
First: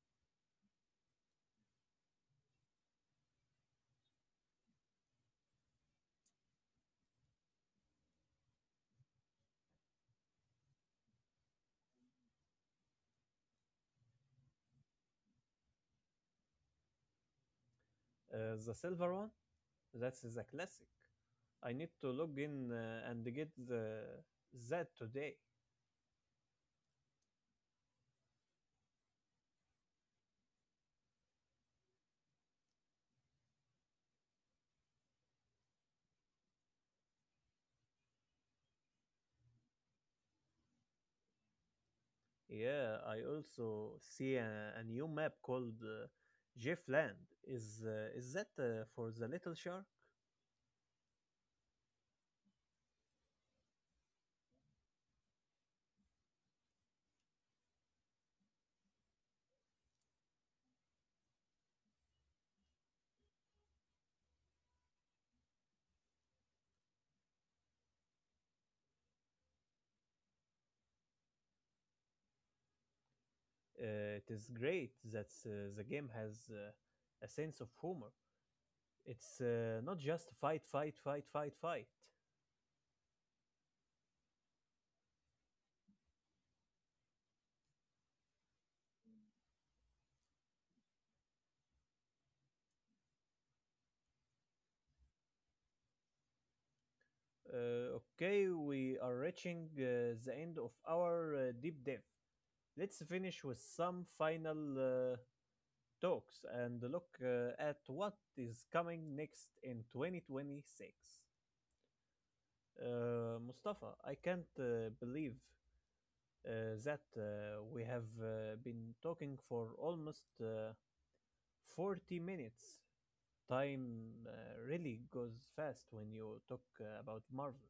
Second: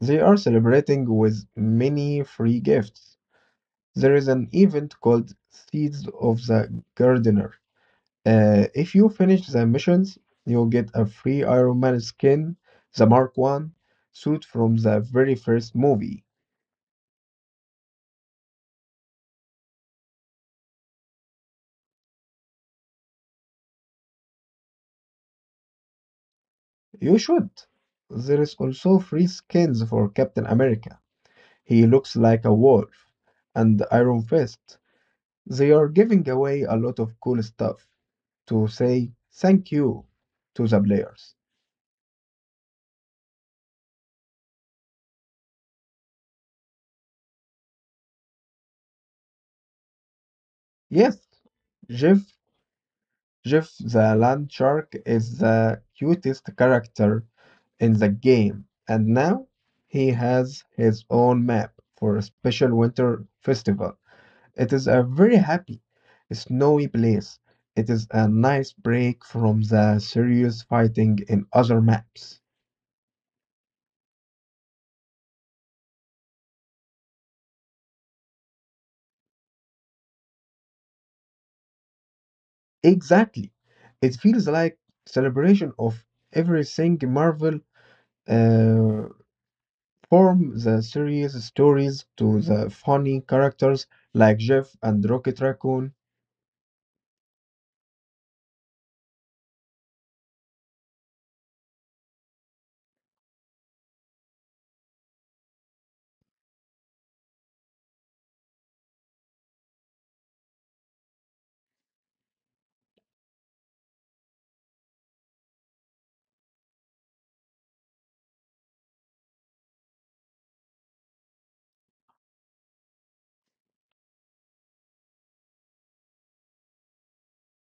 They are celebrating with many free gifts. There is an event called Seeds of the Gardener. If you finish the missions, you'll get a free Iron Man skin, the Mark 1 suit from the very first movie.
The silver one? That's the classic. I need to log in and get the that today.
You should. There is also free skins for Captain America. He looks like a wolf and Iron Fist. They are giving away a lot of cool stuff to say thank you to the players.
Yeah, I also see a new map called Jeff Land. Is that for the little shark?
Yes, Jeff, Jeff the Land Shark is the cutest character in the game, and now he has his own map for a special winter festival. It is a very happy, snowy place. It is a nice break from the serious fighting in other maps.
It is great that the game has a sense of humor. It's not just fight, fight, fight, fight, fight.
Exactly. It feels like celebration of everything Marvel, uh, from the serious stories to the funny characters like Jeff and Rocket Raccoon.
Okay, we are reaching the end of our deep dive. Let's finish with some final talks and look at what is coming next in 2026. Mustafa, I can't believe that we have been talking for almost 40 minutes. Time really goes fast when you talk about Marvel.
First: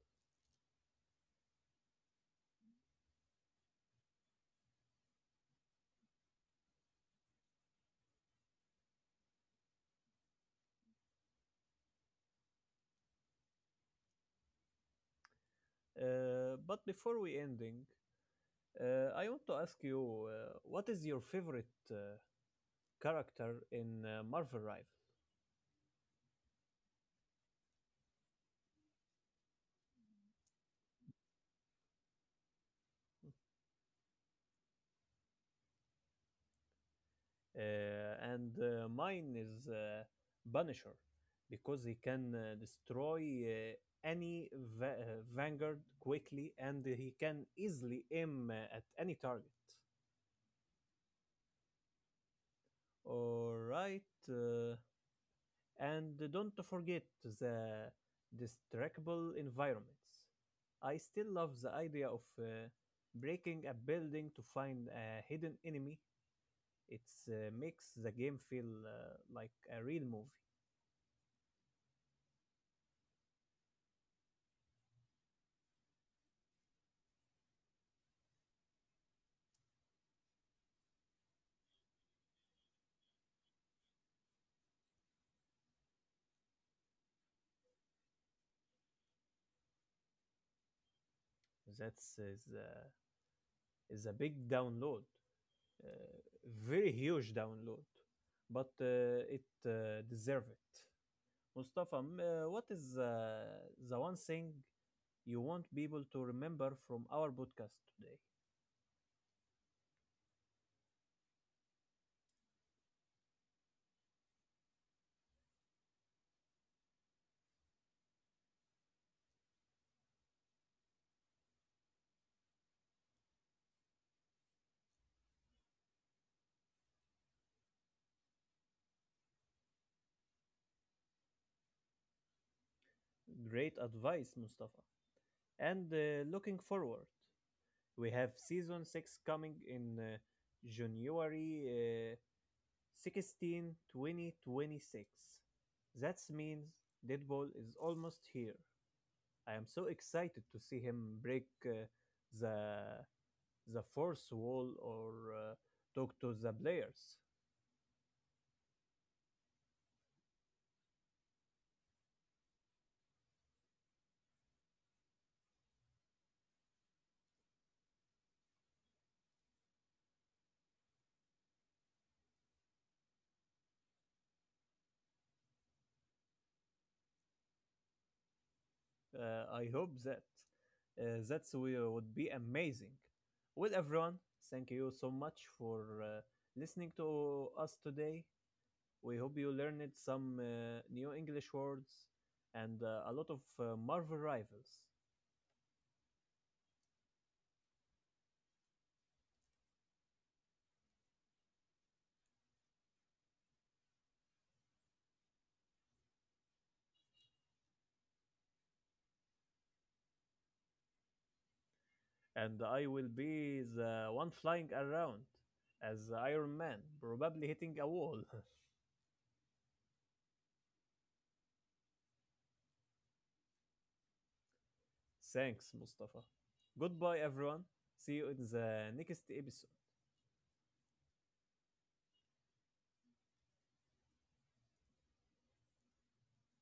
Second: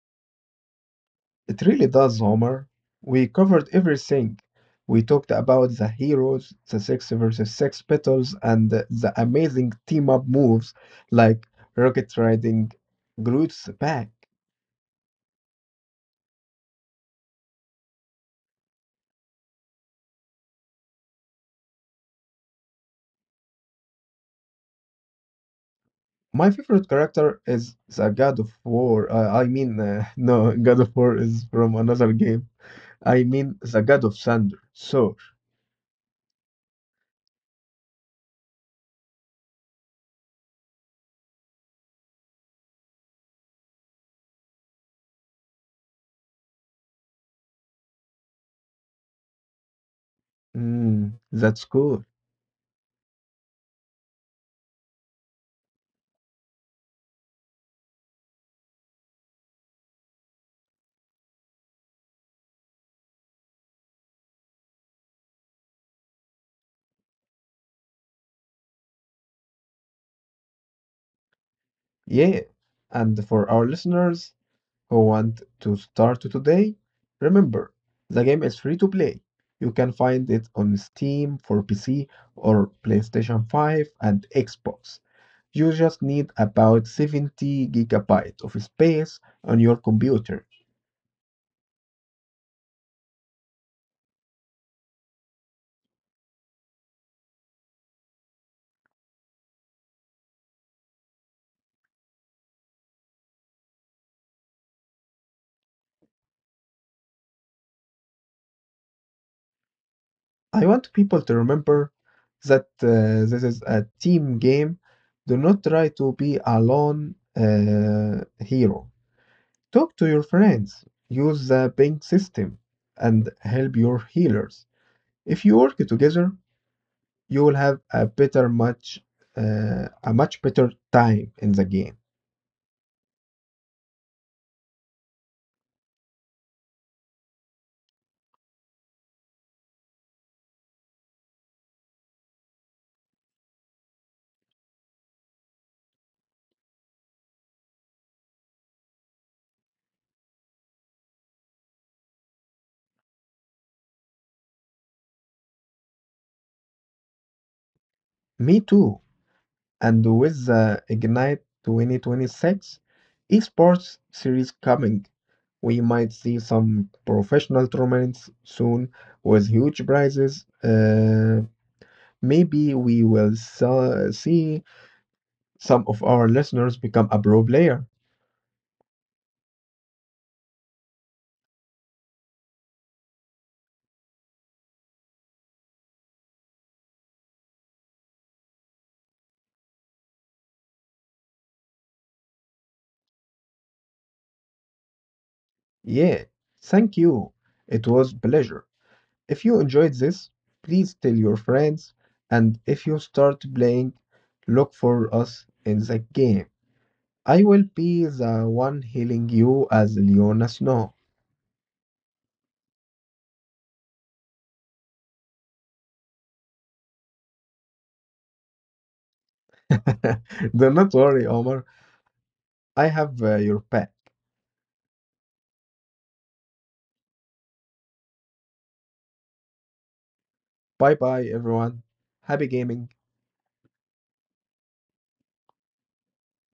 It really does, Homer. We covered everything. We talked about the heroes, the six versus six battles, and the amazing team up moves like rocket riding Groot's back.
But before we ending, I want to ask you, what is your favorite uh, character in Marvel Rival?
My favorite character is the God of War. I mean, no, God of War is from another game. I mean, the God of Thunder. So,
Uh, and mine is Punisher because he can destroy any va- uh, vanguard quickly and he can easily aim at any target.
mm, that's cool.
All right. Uh, And don't forget the destructible environments. I still love the idea of breaking a building to find a hidden enemy. It makes the game feel like a real movie.
Yeah. And for our listeners, who want to start today, remember the game is free to play. You can find it on Steam for PC or PlayStation 5 and Xbox. You just need about 70 gigabytes of space on your computer.
That's is a big download, uh, very huge download, but it deserves it. Mustafa, what is the one thing you want people to remember from our podcast today?
I want people to remember that this is a team game. Do not try to be a lone hero. Talk to your friends, use the pink system, and help your healers. If you work together, you will have a much better time in the game.
Great advice, Mustafa. And looking forward, we have season 6 coming in January 16, 2026. That means Deadpool is almost here. I am so excited to see him break the fourth wall or talk to the players.
Me too. And with the Ignite 2026 esports series coming, we might see some professional tournaments soon with huge prizes. Maybe we will see some of our listeners become a pro player.
I hope that that's we would be amazing. Well, everyone, thank you so much for listening to us today. We hope you learned some new English words and a lot of Marvel rivals.
Yeah, thank you. It was pleasure. If you enjoyed this, please tell your friends, and if you start playing, look for us in the game. I will be the one healing you as Leona Snow.
And I will be the one flying around as Iron Man, probably hitting a wall.
Do not worry, Omar. I have your back.
Thanks, Mustafa. Goodbye, everyone. See you in the next episode.
Bye bye, everyone. Happy gaming.